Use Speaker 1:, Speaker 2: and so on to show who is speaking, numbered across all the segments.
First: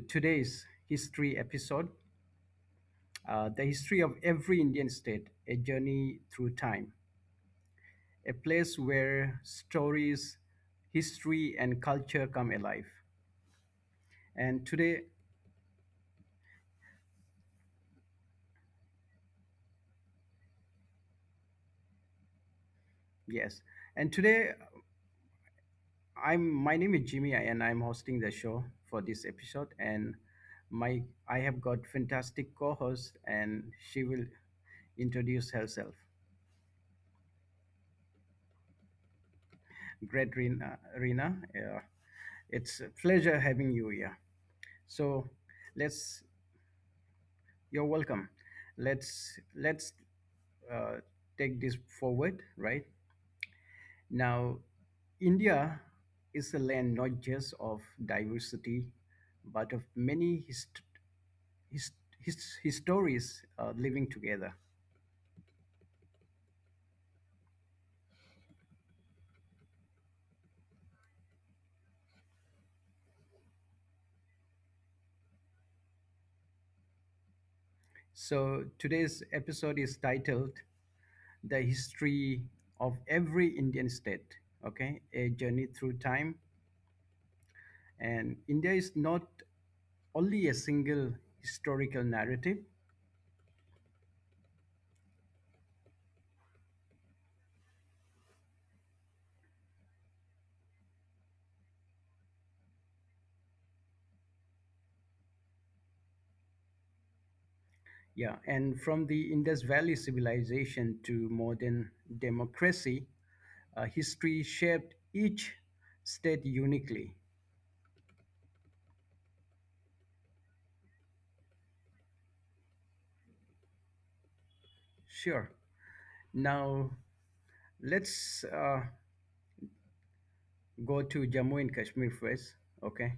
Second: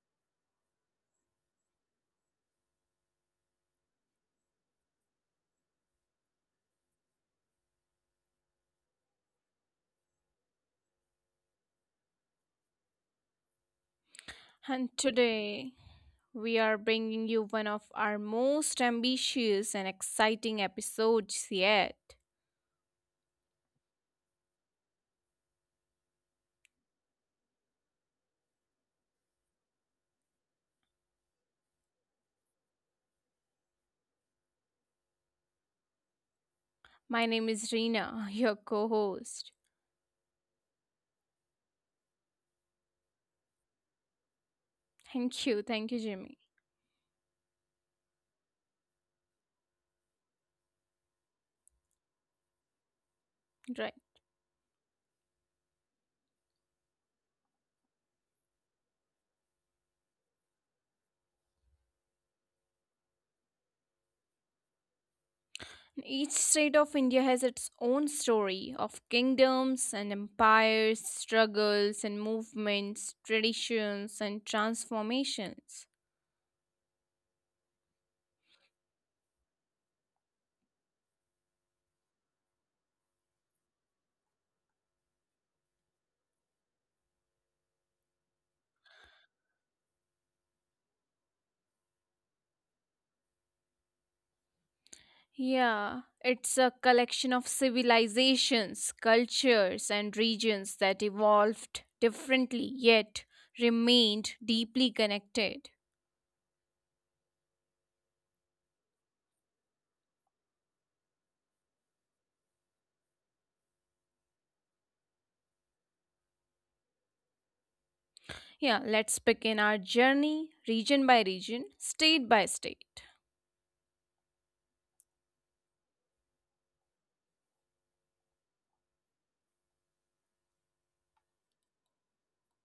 Speaker 1: today's history episode, The History of Every Indian State, a Journey Through Time, a place where stories, history, and culture come alive. And
Speaker 2: And
Speaker 1: today,
Speaker 2: today, we are bringing you one of our most ambitious and exciting episodes yet.
Speaker 1: yes, and today, I'm my name is Jimmy, and I'm hosting the show for this episode. And my I have got fantastic co host, and she will introduce herself.
Speaker 2: My name is Reena, your co host.
Speaker 1: Great, Rina, Rina, yeah. It's a pleasure having you here. So let's
Speaker 2: Thank you, Jimmy.
Speaker 1: you're welcome. Let's uh, take this forward, right?
Speaker 2: Right.
Speaker 1: Now, India is a land not just of diversity, but of many hist- histories, living together.
Speaker 2: Each state of India has its own story of kingdoms and empires, struggles and movements, traditions and transformations.
Speaker 1: So today's episode is titled "The History of Every Indian State." Okay, a journey through time. And India is not only a single historical narrative.
Speaker 2: Yeah, it's a collection of civilizations, cultures, and regions that evolved differently yet remained deeply connected.
Speaker 1: Yeah, and from the Indus Valley civilization to modern democracy, history shaped each state uniquely.
Speaker 2: Yeah, let's begin our journey region by region, state by state.
Speaker 1: Sure. Now let's go to Jammu and Kashmir first, okay?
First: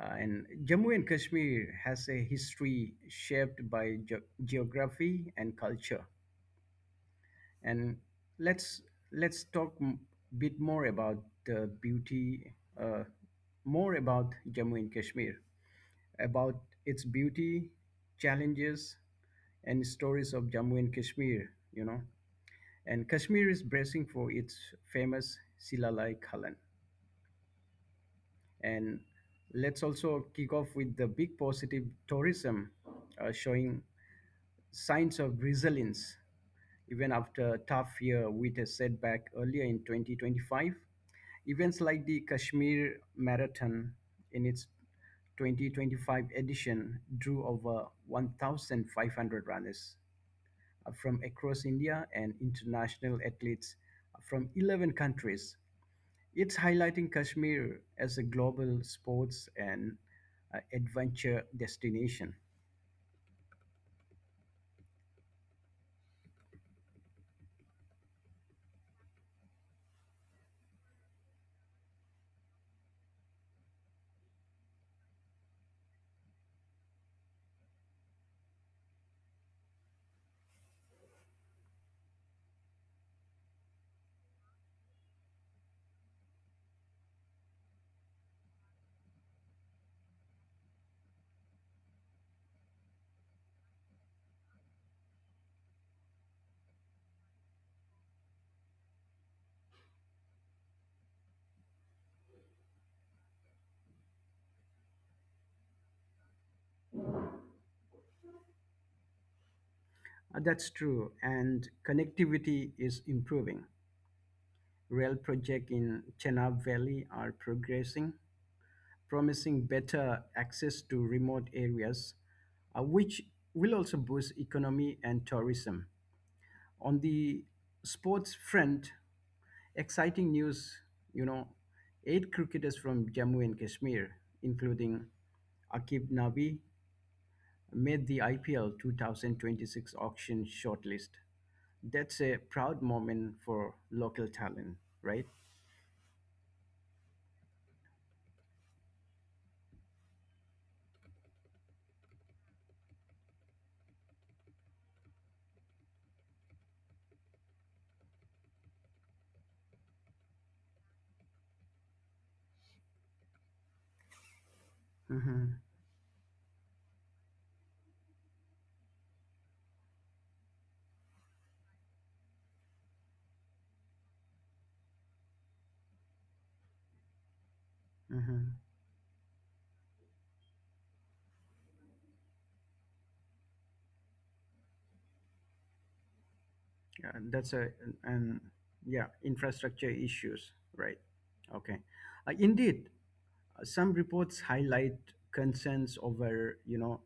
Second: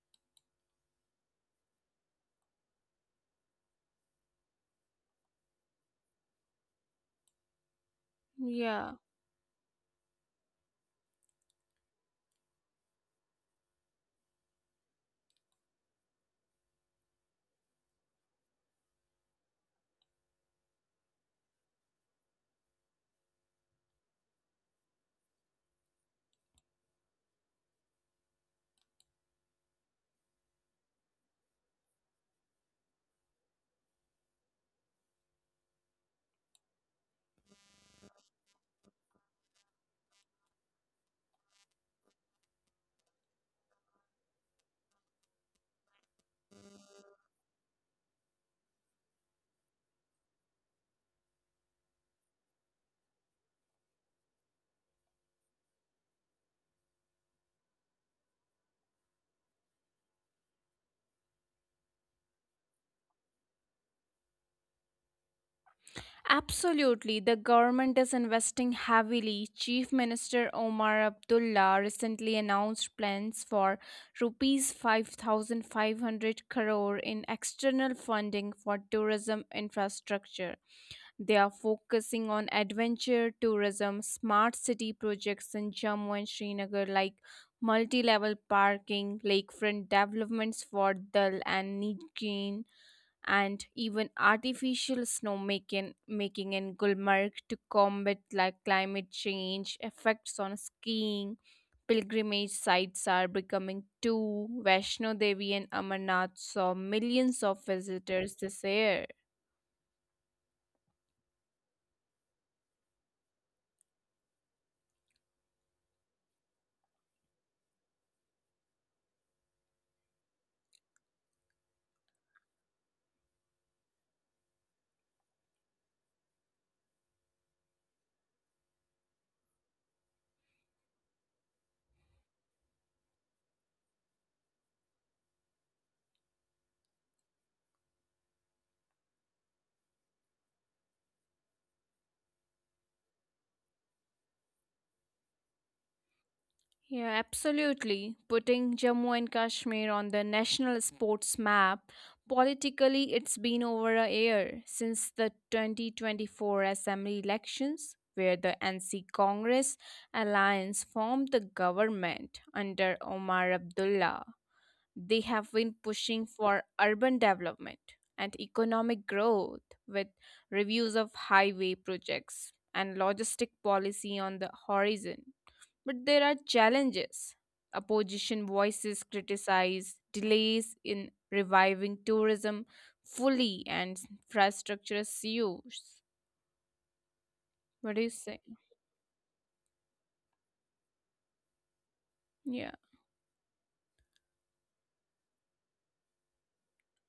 Speaker 1: And Jammu and Kashmir has a history shaped by geography and culture. And let's
Speaker 2: Yeah.
Speaker 1: let's talk bit more about the beauty, uh, more about Jammu and Kashmir, about its beauty, challenges, and stories of Jammu and Kashmir, you know. And Kashmir is bracing for its famous Silalai Khalan. And let's also kick off with the big positive tourism, showing signs of resilience even after a tough year with a setback earlier in 2025. Events like the Kashmir Marathon in its 2025 edition drew over 1,500 runners, from across India, and international athletes from 11 countries. It's highlighting Kashmir as a global sports and, adventure destination.
Speaker 2: Absolutely. The government is investing heavily. Chief Minister Omar Abdullah recently announced plans for rupees 5500 crore in external funding for tourism infrastructure. They are focusing on adventure tourism, smart city projects in Jammu and Srinagar like multi-level parking, lakefront developments for Dal and Nigeen and even artificial snowmaking making in Gulmarg to combat like climate change effects on skiing. Pilgrimage sites are becoming too. Vaishno Devi and Amarnath saw millions of visitors this year.
Speaker 1: That's true, and connectivity is improving. Rail projects in Chenab Valley are progressing, promising better access to remote areas, which will also boost economy and tourism. On the sports front, exciting news, you know, eight cricketers from Jammu and Kashmir, including Akib Nabi, made the IPL 2026 auction shortlist. That's a proud moment for local talent, right?
Speaker 2: Yeah, absolutely. Putting Jammu and Kashmir on the national sports map, politically, it's been over a year since the 2024 Assembly elections, where the NC Congress alliance formed the government under Omar Abdullah. They have
Speaker 1: Hmm.
Speaker 2: been pushing for urban development and economic growth with reviews of highway projects and logistic policy on the horizon. But there are challenges. Opposition
Speaker 1: Hmm.
Speaker 2: voices criticize delays in reviving tourism fully and infrastructure issues.
Speaker 1: Yeah, that's a
Speaker 2: What do you say?
Speaker 1: and yeah, infrastructure issues, right? Okay.
Speaker 2: Yeah.
Speaker 1: Indeed, some reports highlight concerns over, you know,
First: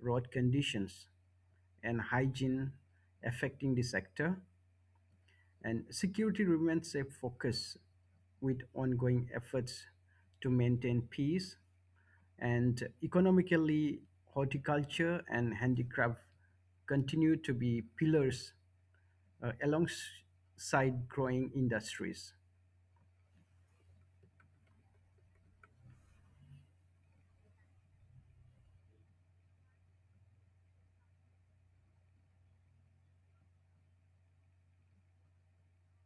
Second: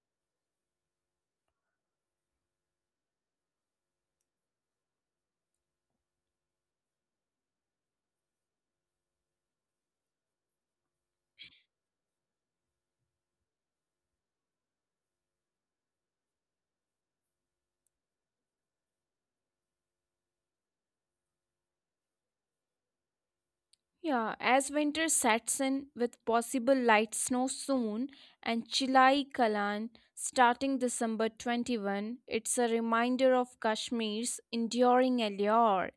Speaker 1: road conditions and hygiene affecting the sector, and security remains a focus with ongoing efforts to maintain peace. And economically, horticulture and handicraft continue to be pillars, alongside growing industries.
Speaker 2: Yeah, as winter sets in with possible light snow soon and Chilai Kalan starting December 21, it's a reminder of Kashmir's enduring allure.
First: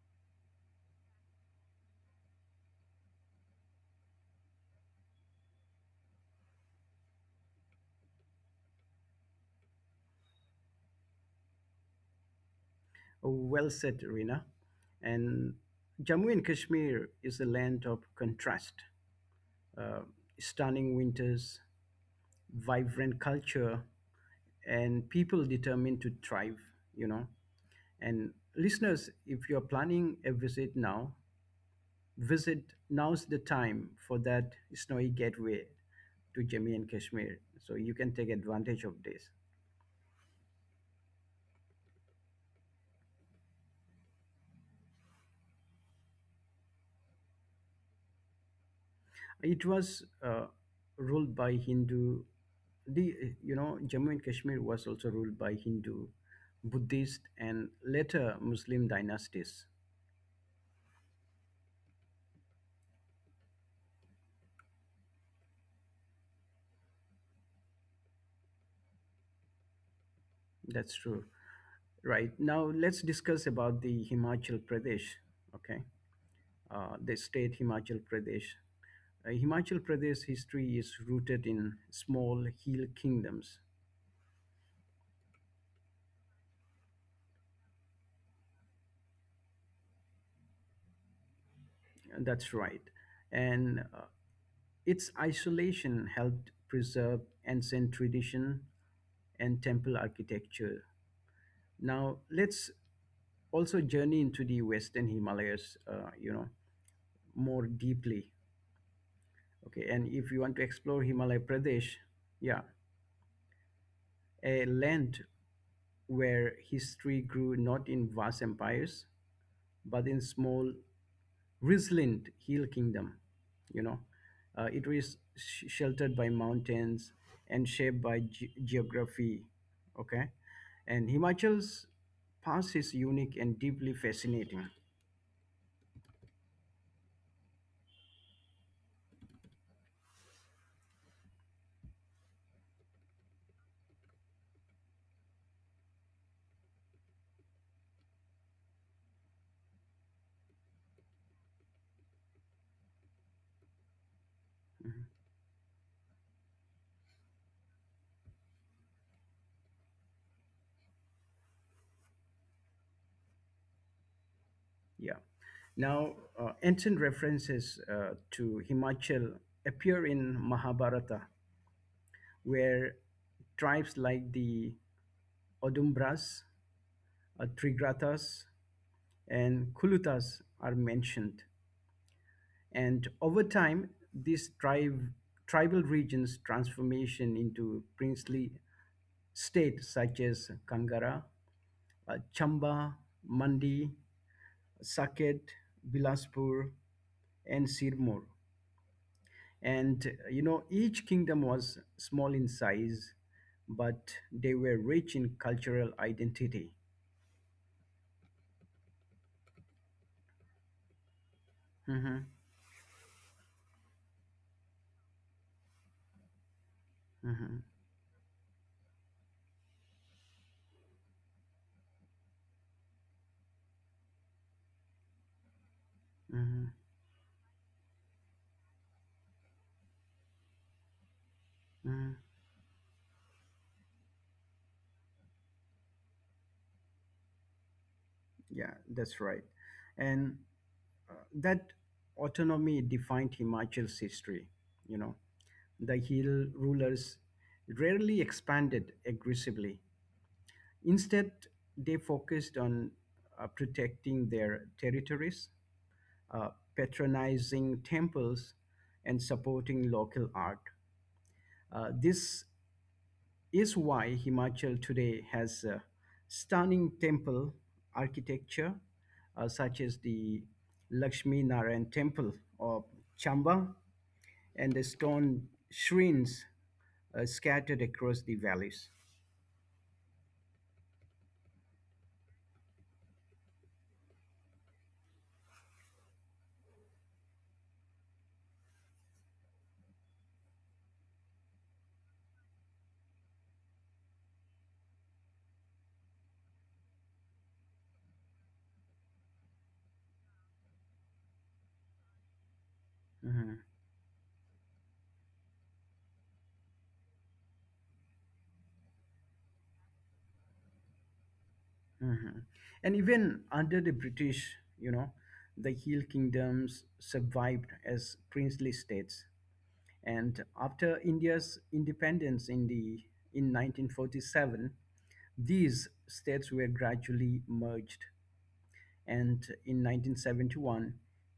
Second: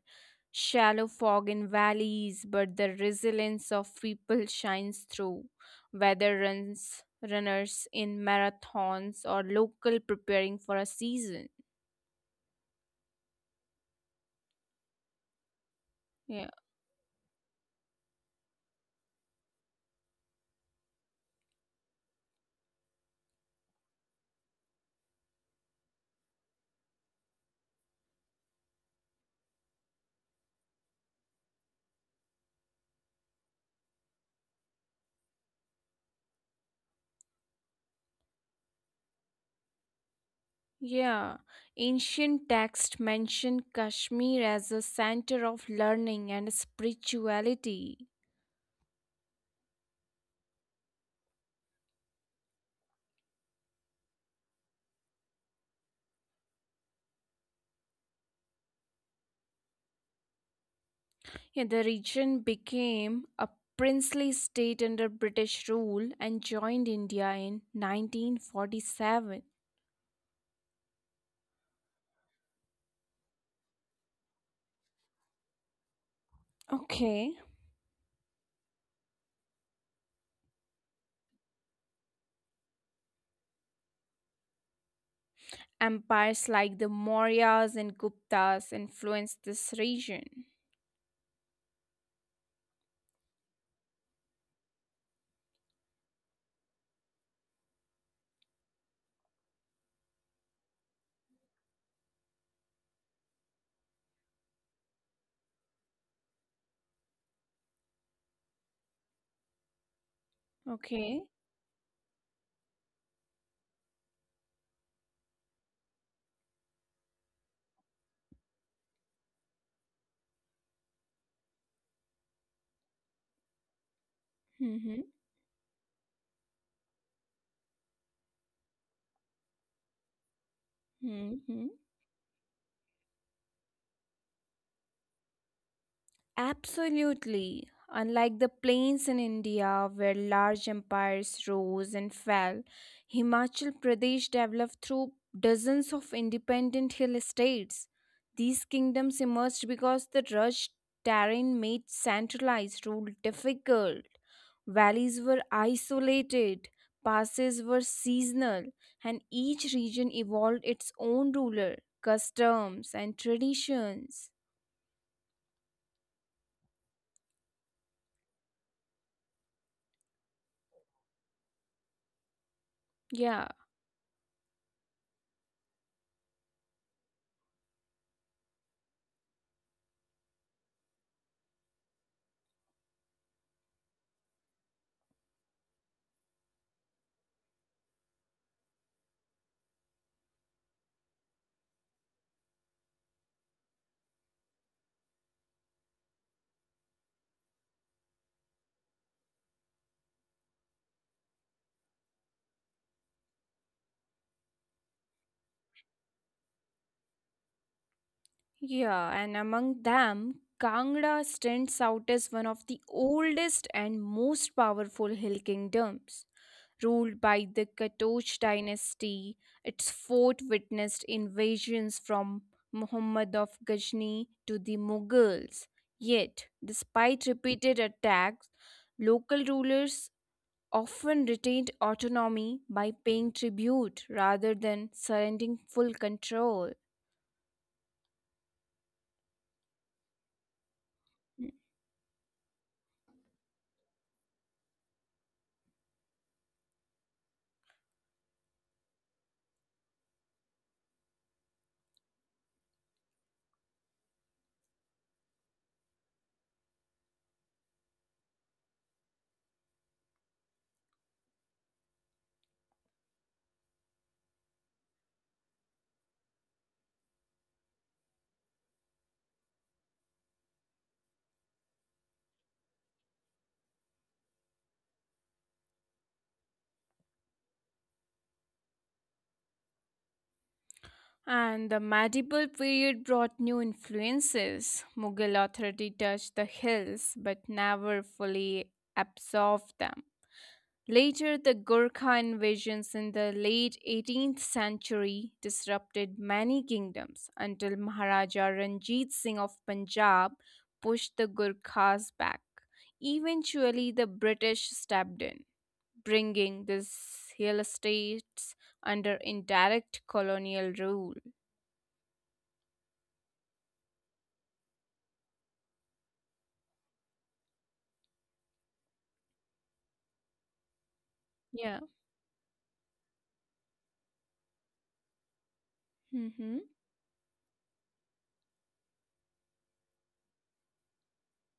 Speaker 2: Shallow fog in valleys, but the resilience of people shines through. Whether runners in marathons or local preparing for a season.
Speaker 1: Well said, Rina. And Jammu and
Speaker 2: Yeah.
Speaker 1: Kashmir is a land of contrast. Uh, stunning winters, vibrant culture, and people determined to thrive, you know. And listeners, if you're planning a visit now, visit now's the time for that snowy gateway to Jammu and Kashmir. So you can take advantage of this.
Speaker 2: Yeah, ancient texts mention Kashmir as a center of learning and spirituality.
Speaker 1: It was ruled by Hindu. The You know, Jammu and Kashmir was also ruled by Hindu, Buddhist, and later Muslim dynasties.
Speaker 2: Yeah, the region became a princely state under British rule and joined India in 1947.
Speaker 1: That's true. Right now, let's discuss about the Himachal Pradesh. Okay, the
Speaker 2: Okay.
Speaker 1: state Himachal Pradesh. Himachal Pradesh history is rooted in small hill kingdoms.
Speaker 2: Empires like the Mauryas and Guptas influenced this region.
Speaker 1: That's right, and its isolation helped preserve ancient tradition and temple architecture. Now, let's also journey into the Western Himalayas, you know, more deeply. Okay, and if you want to explore
Speaker 2: Okay.
Speaker 1: Himalaya Pradesh, yeah, a land where history grew not in vast empires, but in small resilient hill kingdom, you know. It
Speaker 2: Mm-hmm.
Speaker 1: is sheltered by mountains and shaped by geography, okay. And
Speaker 2: Mm-hmm.
Speaker 1: Himachal's past is unique and deeply fascinating.
Speaker 2: Absolutely. Unlike the plains in India, where large empires rose and fell, Himachal Pradesh developed through dozens of independent hill states. These kingdoms emerged because the rugged terrain made centralized rule difficult. Valleys were isolated, passes were seasonal, and each region evolved its own ruler, customs, and traditions.
Speaker 1: Yeah. Now, ancient references, to Himachal appear in Mahabharata, where
Speaker 2: Yeah.
Speaker 1: tribes like the Odumbras, Trigratas, and Kulutas are mentioned. And over time, tribal region's transformation into princely states such as Kangara, Chamba, Mandi, Saket, Bilaspur, and Sirmur. And you know, each kingdom was small in size, but they were rich in cultural identity.
Speaker 2: Yeah, and among them, Kangra stands out
Speaker 1: Mhm.
Speaker 2: as one of the oldest and most powerful hill kingdoms. Ruled by
Speaker 1: Mhm.
Speaker 2: the Katoch dynasty, its fort witnessed invasions from Muhammad of Ghazni to the Mughals. Yet,
Speaker 1: Mhm.
Speaker 2: despite repeated attacks, local rulers often retained
Speaker 1: Mhm.
Speaker 2: autonomy by paying tribute rather than surrendering full control.
Speaker 1: Yeah, that's right. And that autonomy defined Himachal's history. You know, the hill rulers rarely expanded aggressively. Instead, they focused on, protecting their territories, uh, patronizing temples, and supporting local art. This is why Himachal today has a stunning temple architecture, such as the Lakshmi Narayan Temple of Chamba and the stone shrines, scattered across the valleys.
Speaker 2: And the medieval period brought new influences. Mughal authority touched the hills but never fully absorbed them. Later, the Gurkha invasions in the late 18th century disrupted many kingdoms until Maharaja Ranjit Singh of Punjab pushed the Gurkhas back.
Speaker 1: Mhm.
Speaker 2: Eventually, the British stepped in, bringing these hill states under indirect colonial rule.
Speaker 1: Mhm. And even under the British, you know, the hill kingdoms survived as princely states. And after India's
Speaker 2: Yeah.
Speaker 1: independence, in 1947, these
Speaker 2: Mhm.
Speaker 1: states were gradually merged. And in 1971,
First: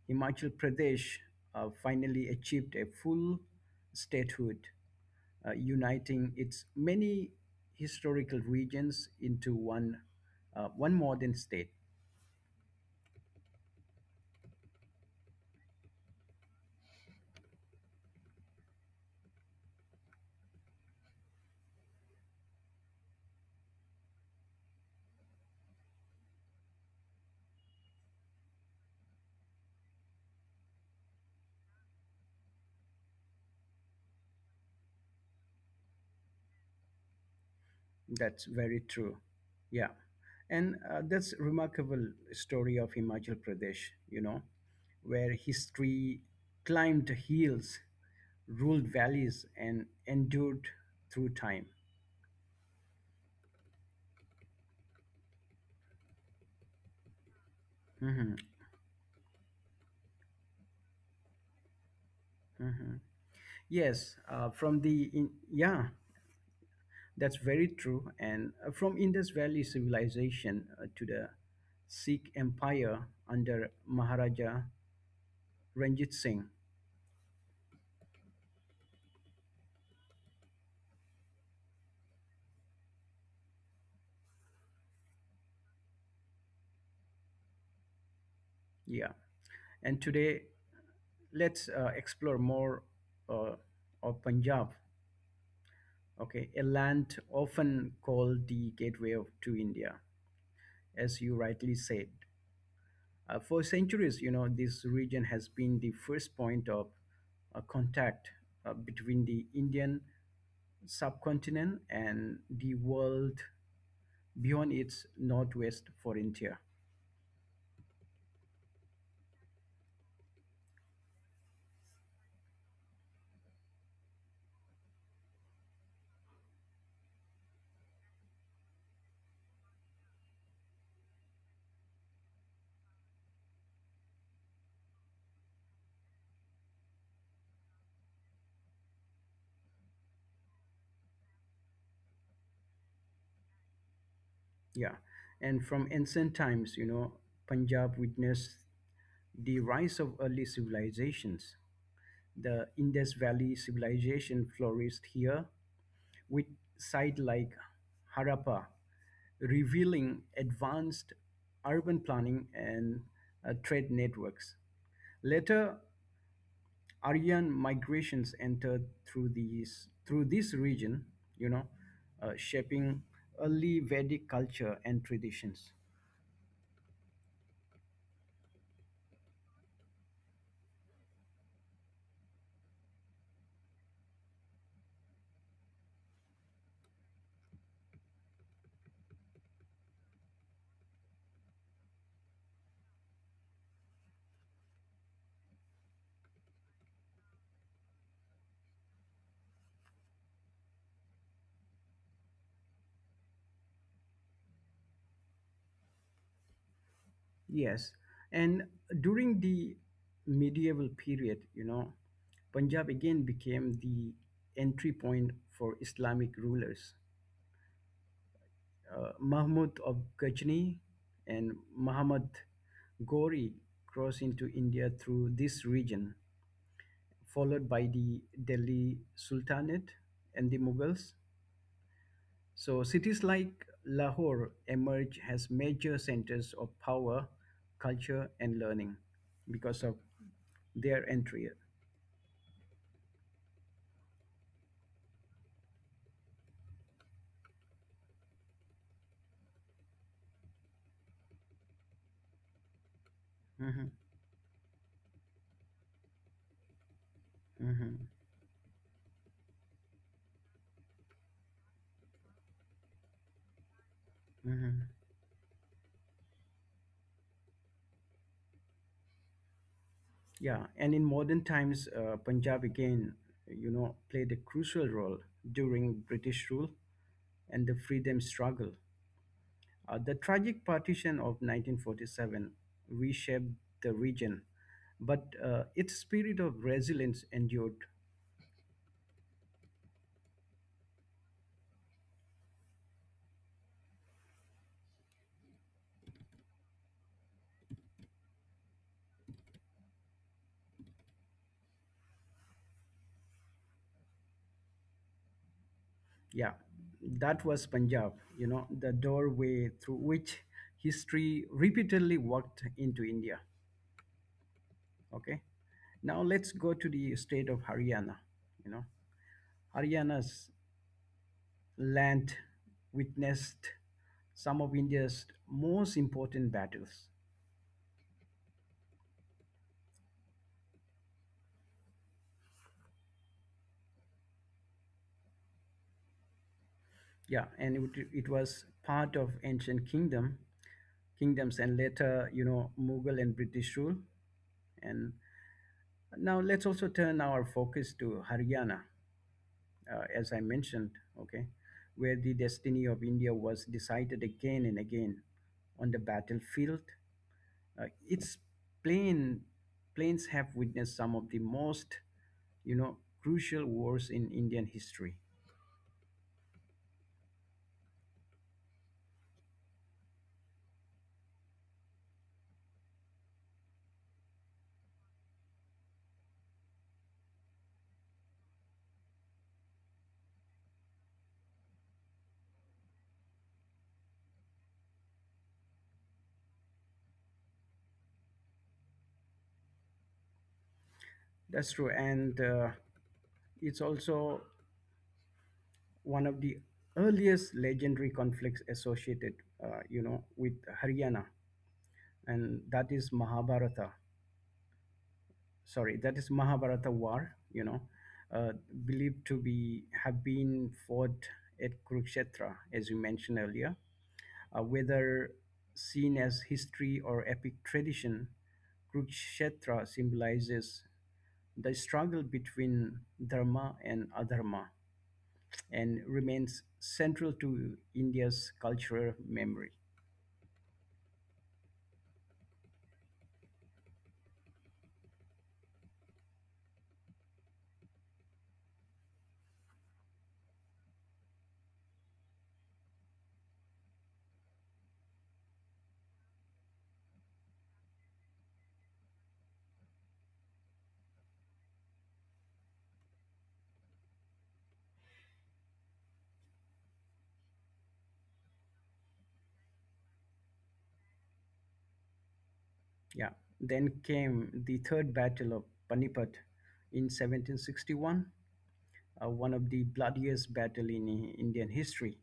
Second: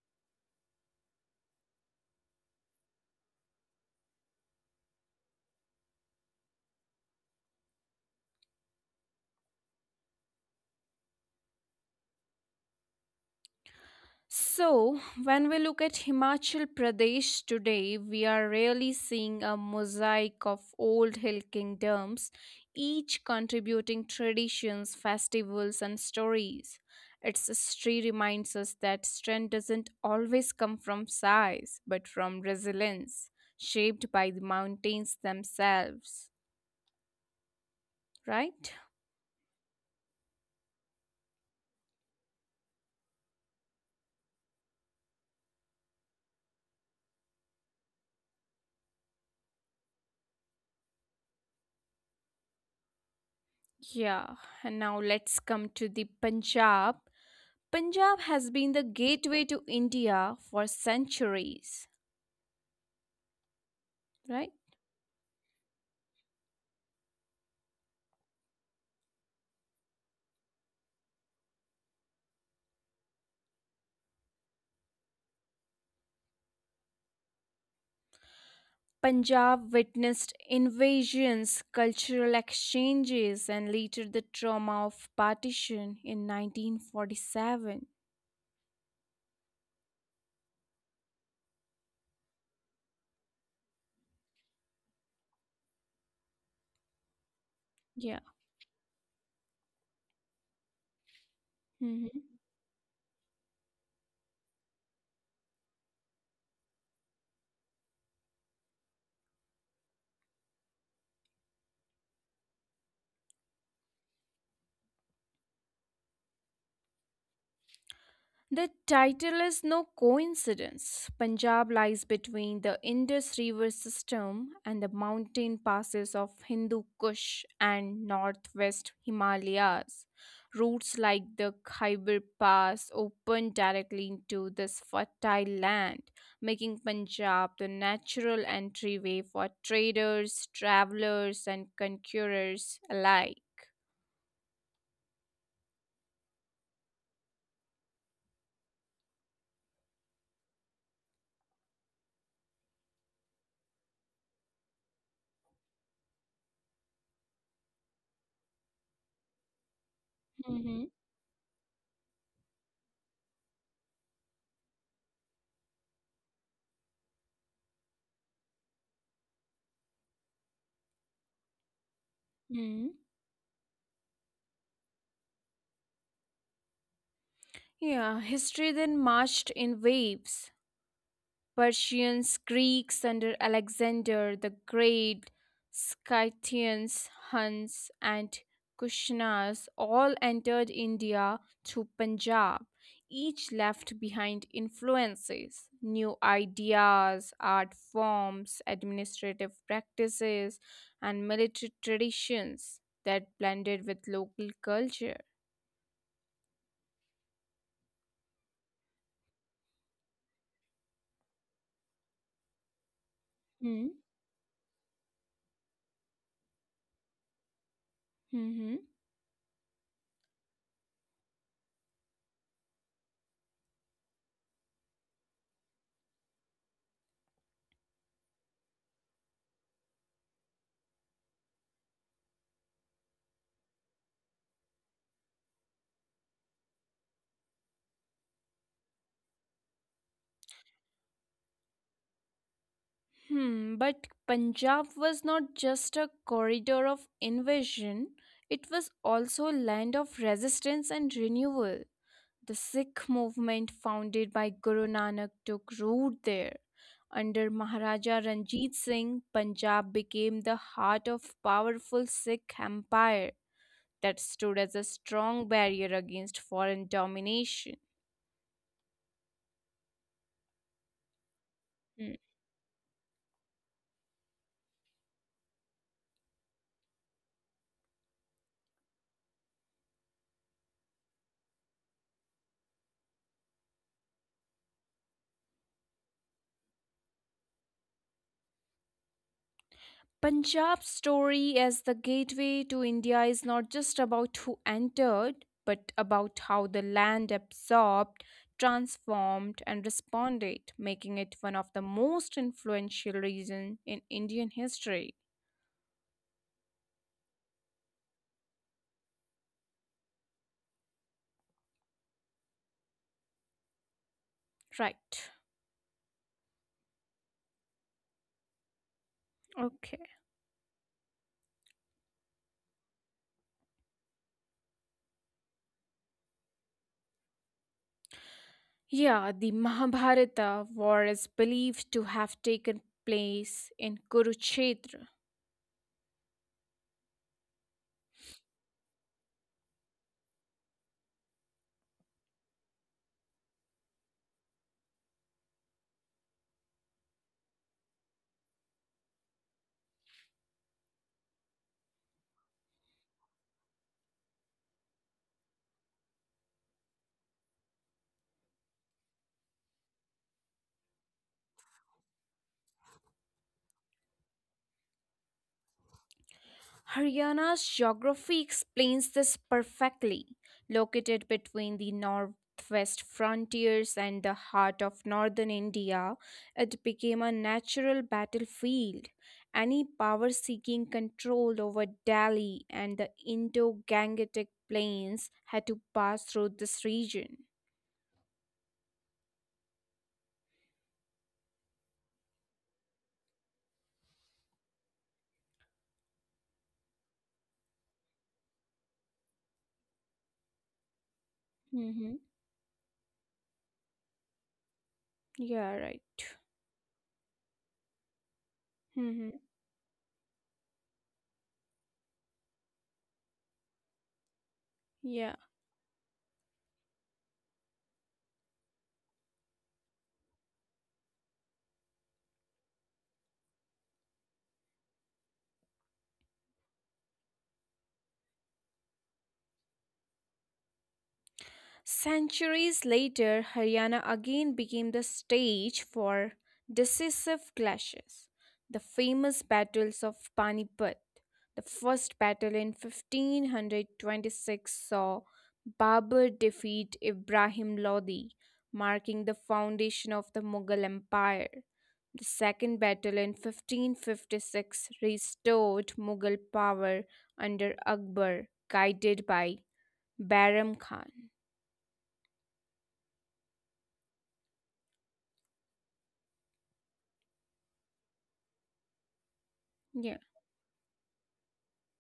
Speaker 1: Himachal Pradesh, finally achieved a full statehood, uniting its many historical regions into one, one modern state.
Speaker 2: So, when we look at Himachal Pradesh today, we are really seeing a mosaic of old hill kingdoms, each contributing traditions, festivals, and stories. Its history reminds us that strength doesn't always come from size, but from resilience, shaped by the mountains themselves,
Speaker 1: That's very true.
Speaker 2: right?
Speaker 1: Yeah. And that's remarkable story of Himachal Pradesh, you know, where history climbed hills, ruled valleys, and endured through time.
Speaker 2: Yeah, and now let's come to the Punjab.
Speaker 1: Hmm.
Speaker 2: Punjab has been the gateway to India for centuries,
Speaker 1: Hmm. Yes,
Speaker 2: right?
Speaker 1: yeah, that's very true. And from Indus Valley civilization, to the Sikh Empire under Maharaja Ranjit Singh,
Speaker 2: Punjab witnessed invasions, cultural exchanges, and later the trauma of partition in 1947.
Speaker 1: yeah, and today let's, explore more, uh, of Punjab, okay, a land often
Speaker 2: Yeah.
Speaker 1: called the gateway of, to India, as you rightly said.
Speaker 2: Mhm.
Speaker 1: For centuries, you know, this region has been the first point of, contact, between the Indian subcontinent and the world beyond its northwest frontier.
Speaker 2: The title is no coincidence. Punjab lies between the Indus River system and the mountain passes of Hindu Kush and northwest Himalayas. Routes like the Khyber Pass open directly into this fertile land, making Punjab the natural entryway for traders, travelers, and conquerors alike.
Speaker 1: Yeah. And from ancient times, you know, Punjab witnessed the rise of early civilizations. The Indus Valley civilization flourished here, with sites like Harappa revealing
Speaker 2: Mm-hmm.
Speaker 1: advanced urban planning and, trade networks. Later, Aryan migrations entered through this region, you know, shaping
Speaker 2: Hmm.
Speaker 1: early Vedic culture and traditions.
Speaker 2: Yeah, history then marched in waves. Persians, Greeks under Alexander the Great, Scythians, Huns, and Kushans all entered India through Punjab. Each left behind influences, new ideas, art forms, administrative practices, and military traditions that blended with local culture.
Speaker 1: Yes, and during the medieval period, you know, Punjab again became
Speaker 2: Hmm.
Speaker 1: the entry point for Islamic rulers.
Speaker 2: Mhm.
Speaker 1: Mahmud of Ghazni and Muhammad Ghori crossed into India through this region, followed by the Delhi Sultanate and the Mughals. So cities like Lahore emerge as major centers of power, culture, and learning because of their entry.
Speaker 2: Hmm, but Punjab was not just a corridor of invasion, it was also a land of resistance and renewal. The Sikh
Speaker 1: Mhm.
Speaker 2: movement founded by Guru Nanak took root there. Under
Speaker 1: Mhm.
Speaker 2: Maharaja Ranjit Singh, Punjab became the heart of powerful Sikh empire that
Speaker 1: Mhm.
Speaker 2: stood as a strong barrier against foreign domination.
Speaker 1: Yeah, and in modern times,
Speaker 2: Hmm.
Speaker 1: Punjab again, you know, played a crucial role during British rule and the freedom struggle. The tragic partition of 1947 reshaped the region, but its spirit of resilience endured.
Speaker 2: Punjab's story as the gateway to India is not just about who entered, but about how the land absorbed, transformed, and responded, making it one of the most influential regions in Indian history.
Speaker 1: Yeah, that was Punjab, you know, the doorway through which history repeatedly walked into India. Okay,
Speaker 2: Right.
Speaker 1: now let's go to the state of Haryana. You know,
Speaker 2: Okay.
Speaker 1: Haryana's land witnessed some of India's most important battles.
Speaker 2: Yeah, the Mahabharata war is believed to have taken place in Kurukshetra.
Speaker 1: Yeah, and it was part of ancient kingdoms and later, you know, Mughal and British rule. And now let's also turn our focus to Haryana, as I mentioned, okay, where the destiny of India was decided again and again on the battlefield. Its plane planes have witnessed some of the most, you know, crucial wars in Indian history.
Speaker 2: Haryana's geography explains this perfectly. Located between the northwest frontiers and the heart of northern India, it became a natural battlefield. Any power seeking control over Delhi and the Indo Gangetic plains had to pass through this region.
Speaker 1: That's true, and it's also one of the earliest legendary conflicts associated, you know, with Haryana,
Speaker 2: Mm-hmm.
Speaker 1: and that is Mahabharata.
Speaker 2: Yeah,
Speaker 1: Sorry, that
Speaker 2: right.
Speaker 1: is Mahabharata war, you know. Uh, believed to
Speaker 2: Mm-hmm.
Speaker 1: be have been fought at Kurukshetra, as you mentioned earlier. Uh, whether
Speaker 2: Yeah.
Speaker 1: seen as history or epic tradition, Kurukshetra symbolizes the struggle between dharma and adharma, and remains central to India's cultural memory.
Speaker 2: Centuries later, Haryana again became the stage for decisive clashes. The famous battles of Panipat, the first battle in 1526, saw Babur defeat Ibrahim Lodi, marking the foundation of the Mughal Empire. The second battle in 1556 restored Mughal power under Akbar, guided by Bairam Khan.
Speaker 1: Yeah, then came the third battle of Panipat in 1761, one of the
Speaker 2: Yeah.
Speaker 1: bloodiest battle in Indian history.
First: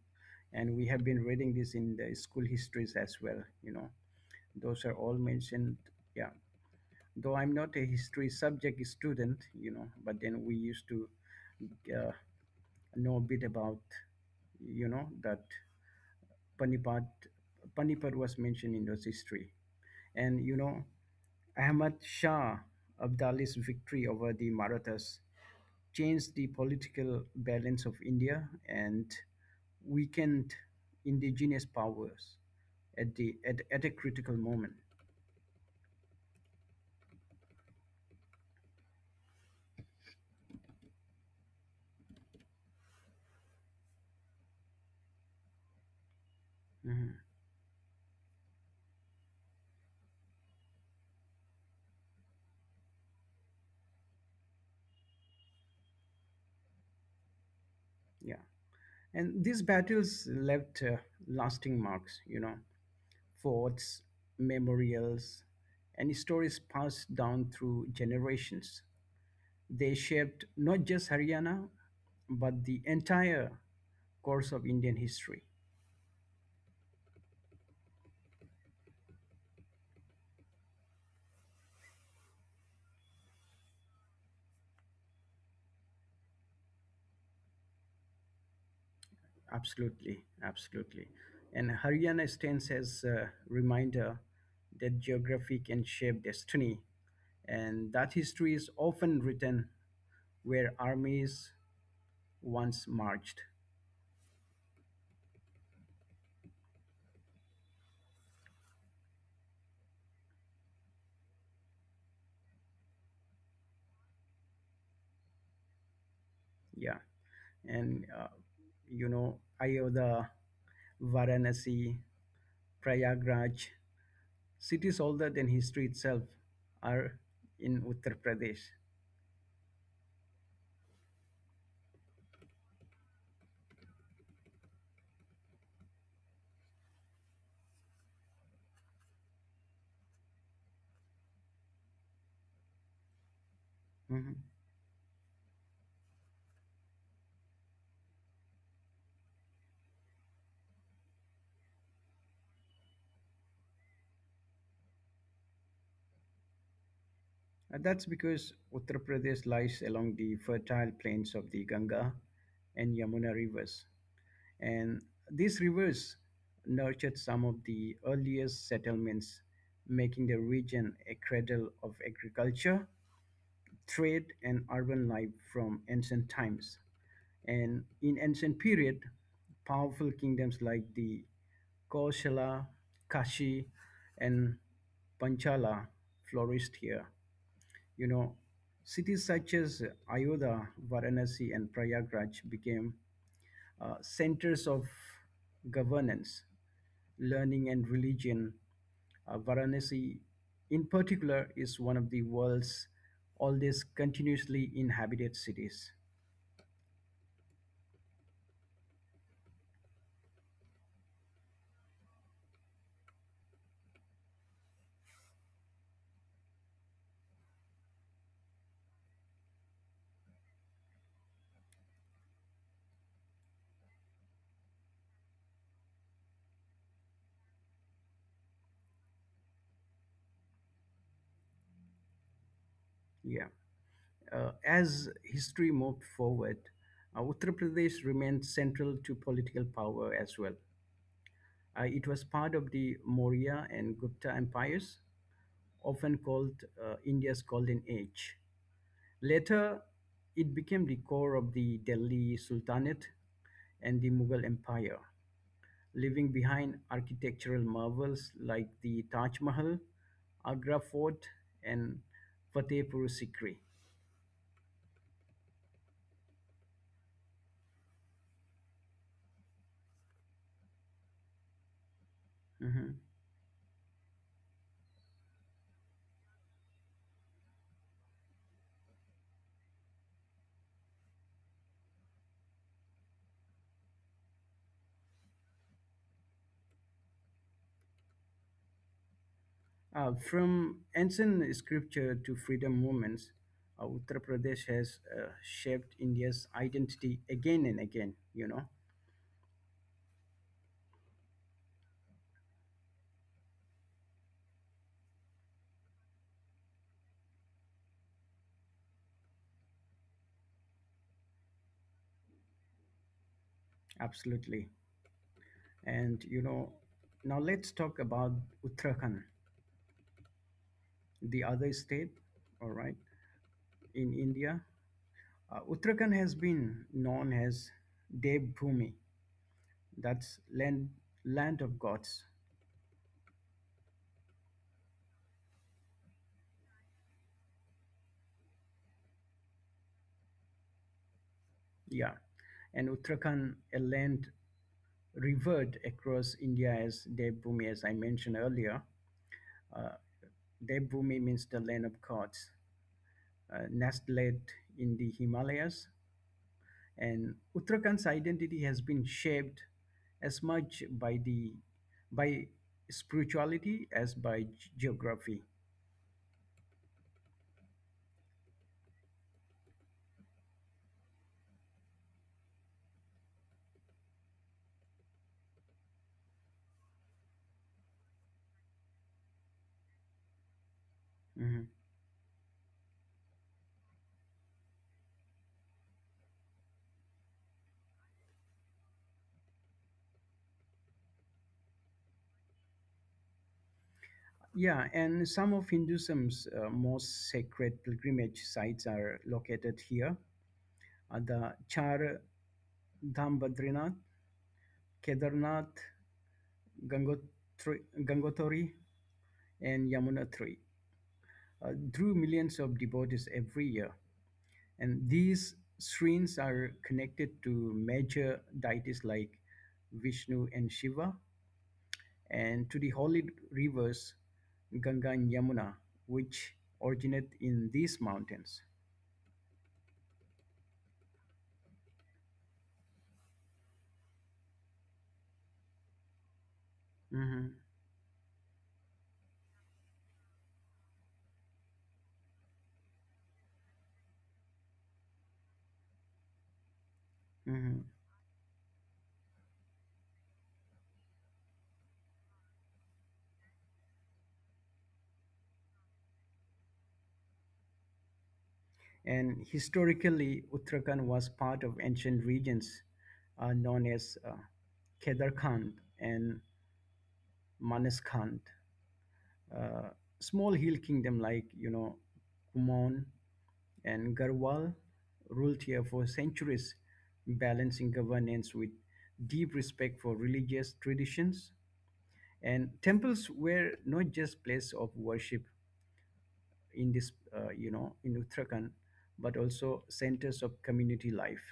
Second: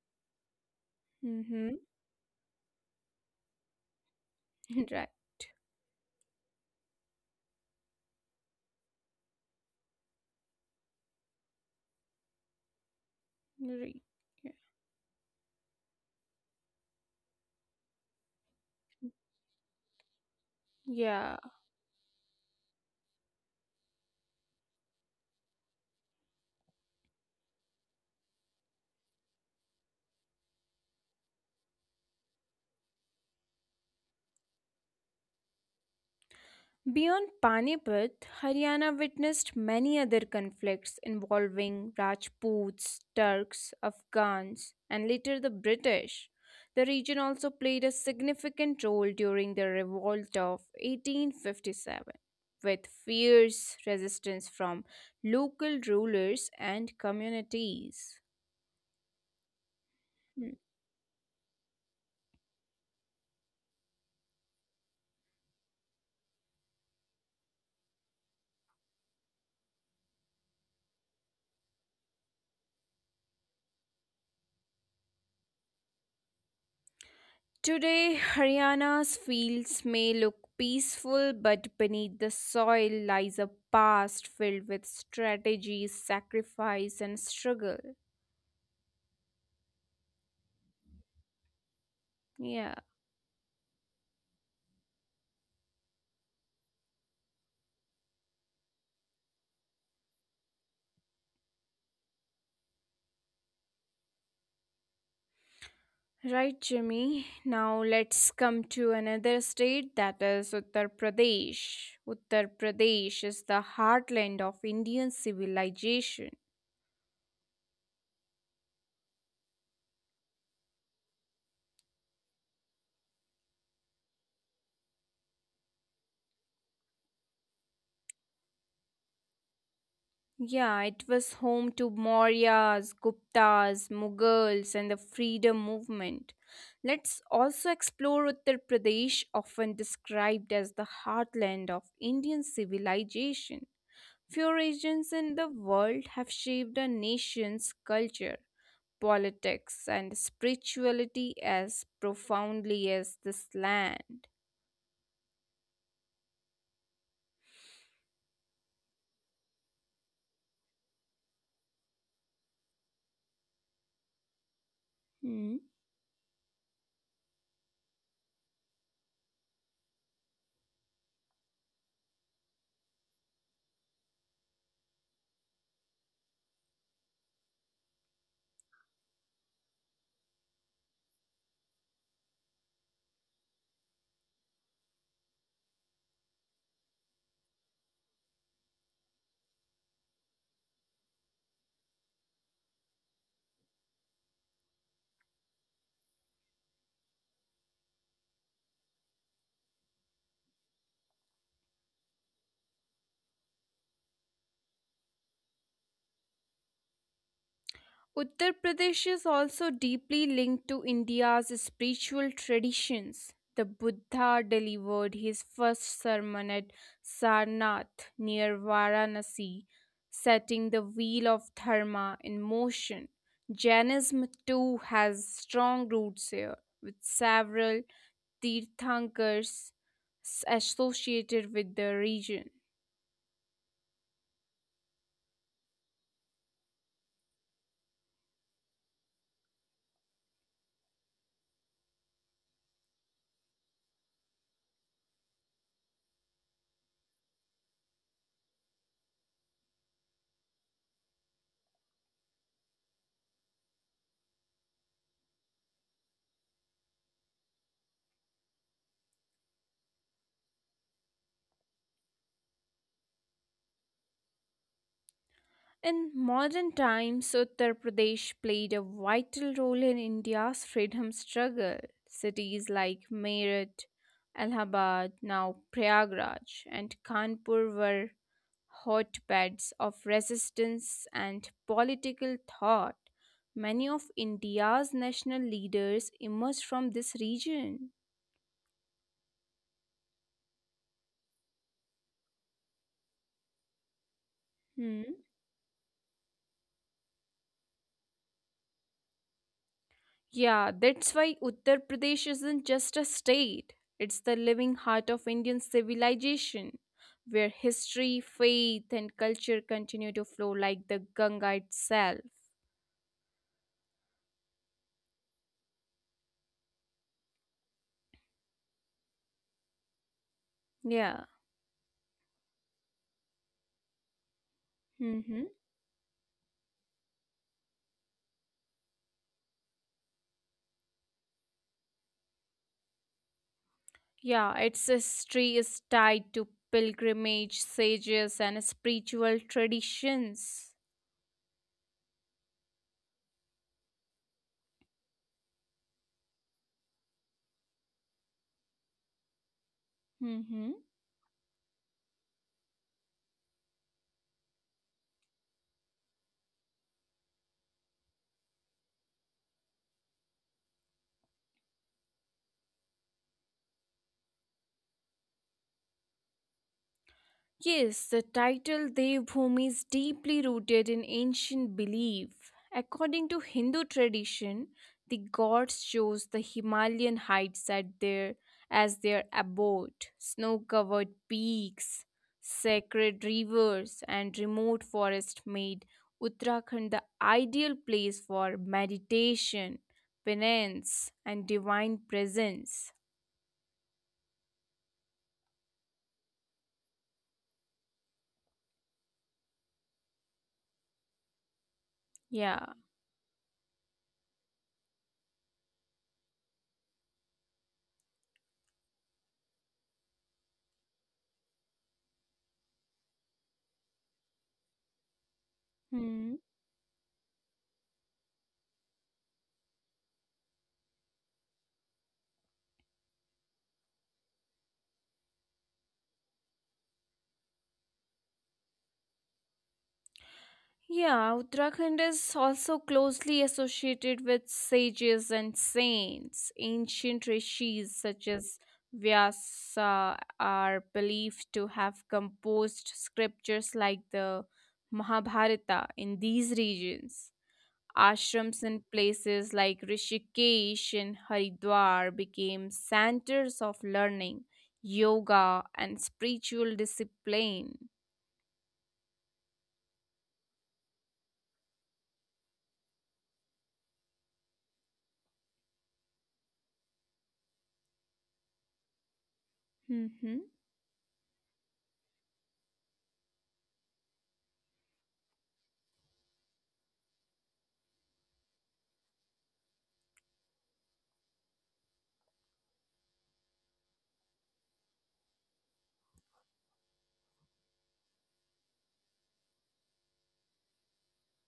Speaker 1: And we have been reading this
Speaker 2: Mm-hmm.
Speaker 1: in the school histories as well. You know, those are
Speaker 2: Right.
Speaker 1: all mentioned. Yeah. Though I'm not a history subject student, you know, but then we used to, uh, know a bit about,
Speaker 2: Right.
Speaker 1: you know, that Panipat, Panipat was mentioned in those history. And, you know,
Speaker 2: Yeah.
Speaker 1: Ahmad Shah Abdali's victory over the Marathas changed the political balance of India and weakened indigenous powers at the at a critical moment.
Speaker 2: Beyond Panipat, Haryana witnessed many other conflicts involving Rajputs, Turks, Afghans, and later the British. The region
Speaker 1: Mhm.
Speaker 2: also played a significant role during the revolt of 1857, with fierce resistance from local rulers and communities.
Speaker 1: Yeah, and these battles
Speaker 2: Hmm.
Speaker 1: left, lasting marks. You know, forts, memorials, and stories passed down through generations. They shaped not just Haryana, but the entire course of Indian history.
Speaker 2: Today, Haryana's fields may look peaceful, but beneath the soil lies a past filled with strategies, sacrifice, and struggle.
Speaker 1: Absolutely, absolutely. And Haryana
Speaker 2: Yeah.
Speaker 1: stands as a reminder that geography can shape destiny, and that history is often written where armies once marched.
Speaker 2: Right, Jimmy. Now let's come to another state that is Uttar Pradesh. Uttar Pradesh is the heartland of Indian civilization.
Speaker 1: Yeah, and you know, Ayodhya, Varanasi, Prayagraj, cities older than history itself, are in Uttar Pradesh.
Speaker 2: Yeah, it was home to Mauryas, Guptas, Mughals, and the freedom movement. Let's also explore Uttar Pradesh, often described as the heartland of Indian civilization. Few
Speaker 1: Mm-hmm.
Speaker 2: regions in the world have shaped a nation's culture, politics, and spirituality as profoundly as this land.
Speaker 1: That's because Uttar Pradesh lies along the fertile plains of the Ganga and Yamuna rivers. And
Speaker 2: Hmm?
Speaker 1: these rivers nurtured some of the earliest settlements, making the region a cradle of agriculture, trade, and urban life from ancient times. And in ancient period, powerful kingdoms like the Kaushala, Kashi, and Panchala flourished here, you know. Cities such as Ayodhya, Varanasi, and Prayagraj became, centers of governance, learning, and religion. Varanasi, in particular, is one of the world's oldest continuously inhabited cities.
Speaker 2: Uttar Pradesh is also deeply linked to India's spiritual traditions. The Buddha delivered his first sermon at Sarnath near Varanasi, setting the wheel of dharma in motion. Jainism too has strong roots here, with several Tirthankars associated with the region.
Speaker 1: Yeah. As history moved forward, Uttar Pradesh remained central to political power as well. It was part of the Maurya and Gupta empires, often called, India's Golden Age. Later, it became the core of the Delhi Sultanate and the Mughal Empire, leaving behind architectural marvels like the Taj Mahal, Agra Fort, and Fatehpur Sikri.
Speaker 2: In modern times, Uttar Pradesh played a vital role in India's freedom struggle. Cities
Speaker 1: Mhm.
Speaker 2: like Meerut, Allahabad, now Prayagraj, and Kanpur were hotbeds of resistance and political thought. Many of India's national leaders emerged from this region.
Speaker 1: From ancient scripture to freedom movements, Uttar Pradesh has,
Speaker 2: Hmm.
Speaker 1: shaped India's identity again and again, you know.
Speaker 2: Yeah, that's why Uttar Pradesh isn't just a state, it's the living heart of Indian civilization, where history, faith, and culture continue to flow like the Ganga itself.
Speaker 1: Absolutely. And you know, now let's talk about Uttarakhand, the other
Speaker 2: Yeah.
Speaker 1: state, all right, in India.
Speaker 2: Mm-hmm.
Speaker 1: Uttarakhand has been known as Dev Bhumi, that's land, land of gods.
Speaker 2: Yeah, its history is tied to pilgrimage, sages, and spiritual traditions.
Speaker 1: Yeah. And Uttarakhand, a land revered across India as Dev Bhumi, as I mentioned earlier. Uh, Dev
Speaker 2: Mm-hmm.
Speaker 1: Bhumi means the land of gods, nestled in the Himalayas. And Uttarakhand's identity has been shaped as much by spirituality as by geography.
Speaker 2: Yes, the title Devbhumi is deeply rooted in ancient belief. According to Hindu tradition, the gods chose the Himalayan heights as their abode, snow covered
Speaker 1: Mhm.
Speaker 2: peaks, sacred rivers, and remote forest made Uttarakhand the ideal place for meditation, penance, and divine presence.
Speaker 1: Yeah, and some of Hinduism's most sacred pilgrimage sites are located here. The Char
Speaker 2: Yeah.
Speaker 1: Dham Badrinath, Kedarnath, Gangotri, and Yamunotri drew millions of devotees every year. And these shrines are
Speaker 2: Hmm.
Speaker 1: connected to major deities like Vishnu and Shiva, and to the holy rivers Ganga and Yamuna, which originate in these mountains.
Speaker 2: Yeah, Uttarakhand is also closely associated with sages and saints.
Speaker 1: Hmm
Speaker 2: Ancient rishis such as Vyasa are believed to have composed scriptures like the Mahabharata in these regions.
Speaker 1: hmm
Speaker 2: Ashrams and places like Rishikesh and Haridwar became centers of learning, yoga, and spiritual discipline.
Speaker 1: And historically, Uttarakhand was part of ancient regions known as Kedarkhand and Manaskand, uh,
Speaker 2: Mhm.
Speaker 1: small hill kingdom like, you know, Kumon and Garhwal ruled here for centuries, balancing governance with deep respect for religious traditions. And temples were not just place of worship in in Uttarakhand, but also centers of community life.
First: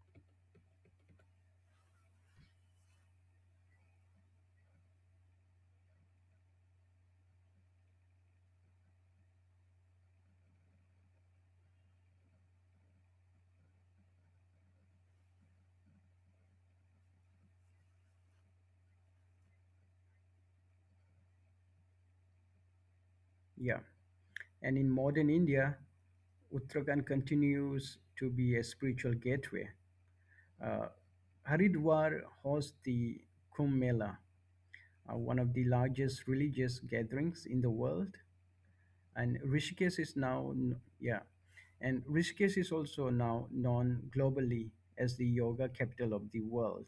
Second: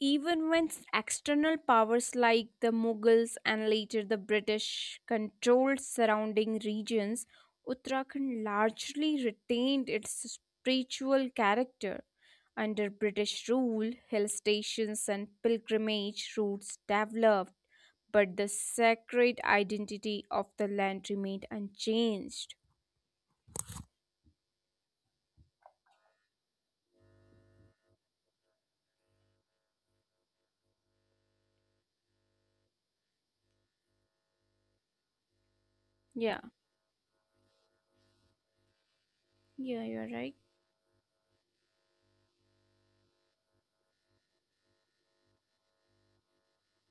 Speaker 2: Even when external powers like the Mughals and later the British controlled surrounding regions, Uttarakhand largely retained its spiritual character. Under British rule, hill stations and pilgrimage routes developed, but the sacred identity of the land remained unchanged.
Speaker 1: Yeah. And in modern India, Uttarakhand continues to be a spiritual gateway. Uh, Haridwar hosts the Kumbh Mela, one of the largest
Speaker 2: Yeah,
Speaker 1: religious gatherings in the world, and
Speaker 2: yeah,
Speaker 1: Rishikesh
Speaker 2: you're
Speaker 1: is
Speaker 2: right.
Speaker 1: now yeah, and Rishikesh is also now known globally as the yoga capital of the world,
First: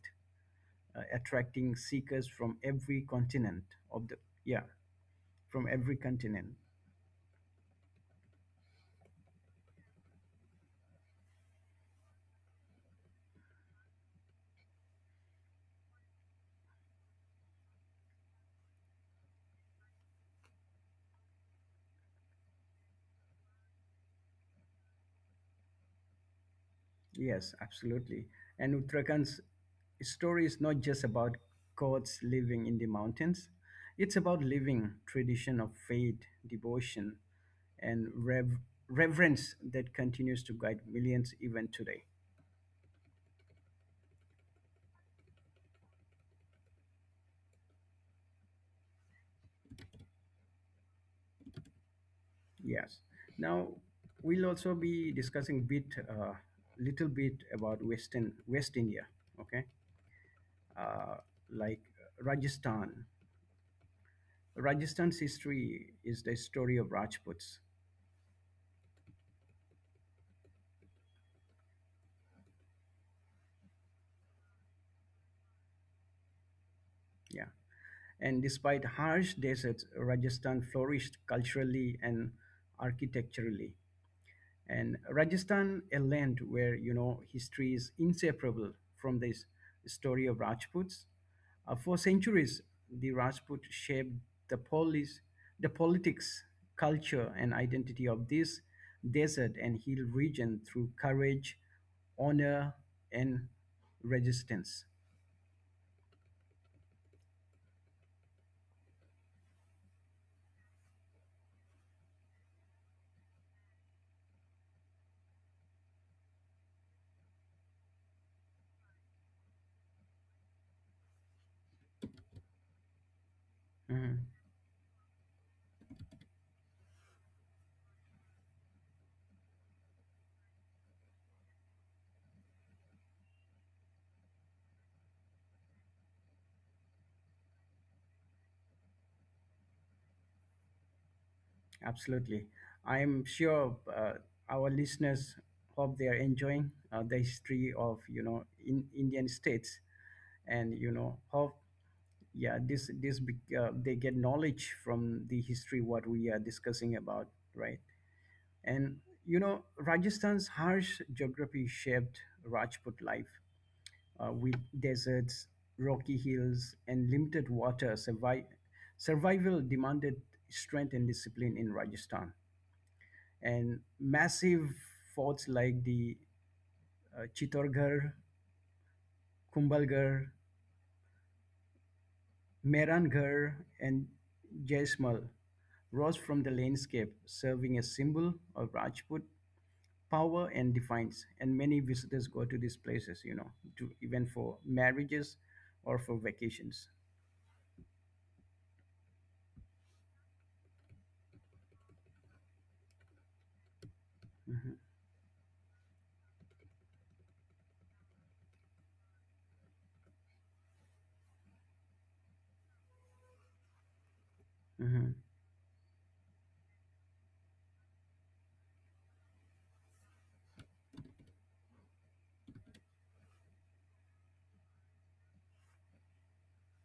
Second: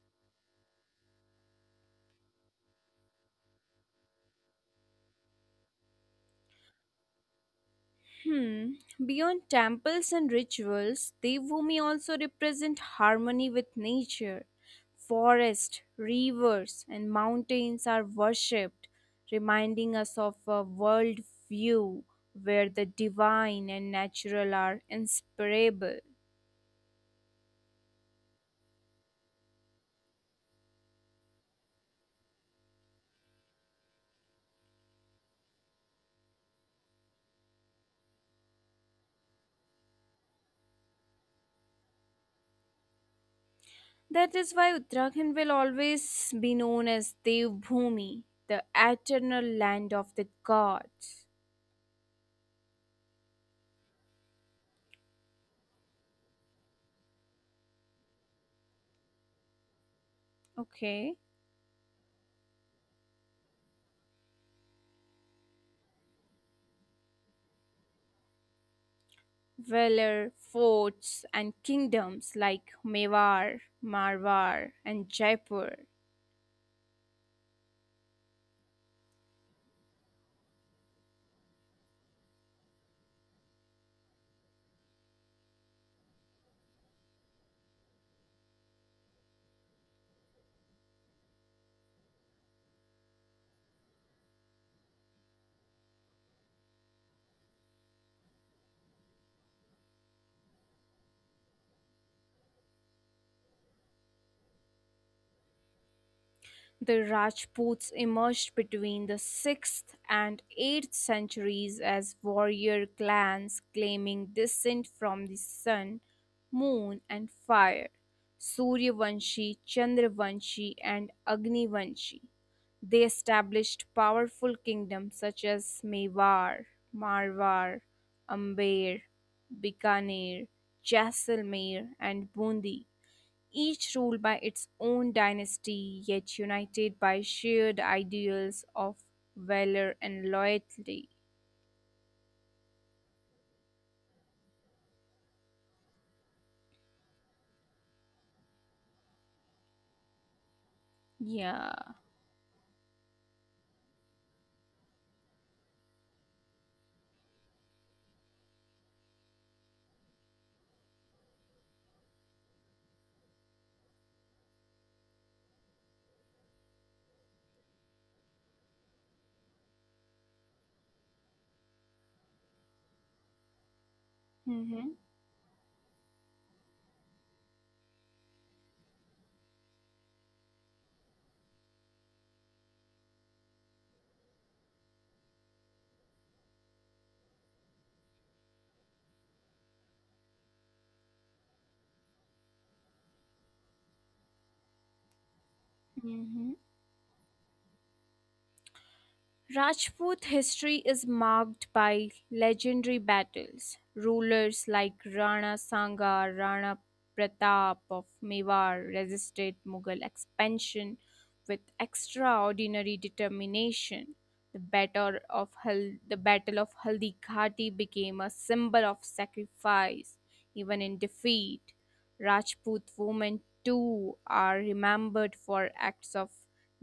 Speaker 1: attracting seekers from every continent of the yeah from every continent.
Speaker 2: Hmm. Beyond temples and rituals, Devbhumi also represent harmony with nature. Forests, rivers, and mountains are worshipped, reminding us of a world view where the divine and natural are inseparable.
Speaker 1: Yes, absolutely. And Uttarakhand's story is not just about gods living in the mountains; it's about living tradition of faith, devotion, and reverence that continues to guide millions even today.
Speaker 2: That is why Uttarakhand will always be known as Devbhumi, the eternal land of the gods.
Speaker 1: Yes. Now we'll also be discussing bit little bit about Western West India. Okay, uh,
Speaker 2: Okay.
Speaker 1: like Rajasthan. Rajasthan's history is the story of Rajputs.
Speaker 2: Valor, forts, and kingdoms like Mewar, Marwar, and Jaipur.
Speaker 1: Yeah, and despite harsh deserts, Rajasthan flourished culturally and architecturally. And Rajasthan, a land where, you know, history is inseparable from this story of Rajputs. For centuries, the Rajput shaped the polis, the politics, culture, and identity of this desert and hill region through courage, honor, and resistance.
Speaker 2: The Rajputs emerged between the 6th and 8th centuries as warrior clans claiming descent from the sun, moon, and fire Suryavanshi, Chandravanshi, and Agnivanshi. They established
Speaker 1: Mhm.
Speaker 2: powerful kingdoms such as Mewar, Marwar, Amber, Bikaner, Jaisalmer, and Bundi each ruled by its own dynasty, yet united by shared ideals of valor and loyalty.
Speaker 1: Absolutely. I'm sure our listeners, hope they are enjoying the history of, you know, in Indian states, and, you know, how
Speaker 2: Yeah.
Speaker 1: yeah they get knowledge from the history, what we are discussing about, right. And, you know, Rajasthan's harsh geography shaped Rajput life with deserts, rocky hills, and limited water. Survival demanded strength and discipline in Rajasthan, and massive
Speaker 2: Mm-hmm.
Speaker 1: forts like the Chittorgarh, Kumbhalgarh, Mehrangarh, and Jaisalmer rose from the landscape, serving as symbol of Rajput power and defiance. And many visitors go to these places, you know, to even for marriages or for
Speaker 2: Mm-hmm.
Speaker 1: vacations.
Speaker 2: Rajput history is marked by legendary battles.
Speaker 1: Mhm,
Speaker 2: Rulers like Rana Sangha, Rana Pratap of Mewar resisted Mughal expansion with extraordinary determination. The
Speaker 1: mhm.
Speaker 2: the battle of Haldi Ghati became a symbol of sacrifice, even in defeat. Rajput women too are remembered for acts of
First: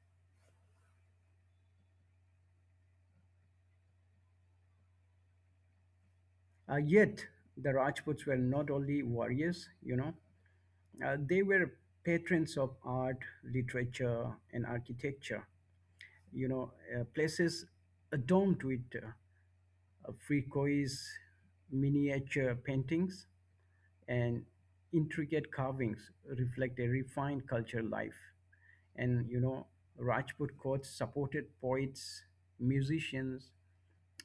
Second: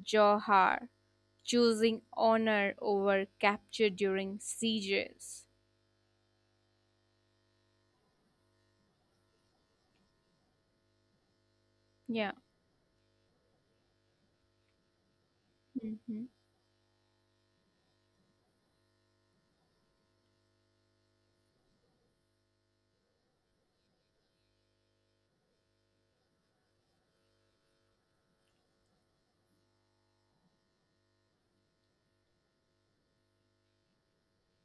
Speaker 2: johar choosing honor over capture during sieges.
Speaker 1: Yet the Rajputs were not only warriors, you know, they were
Speaker 2: Yeah.
Speaker 1: patrons of art, literature, and architecture.
Speaker 2: Mhm.
Speaker 1: You know, places adorned with fricoes, miniature paintings, and intricate carvings reflect a refined cultural life. And, you know, Rajput courts supported poets, musicians,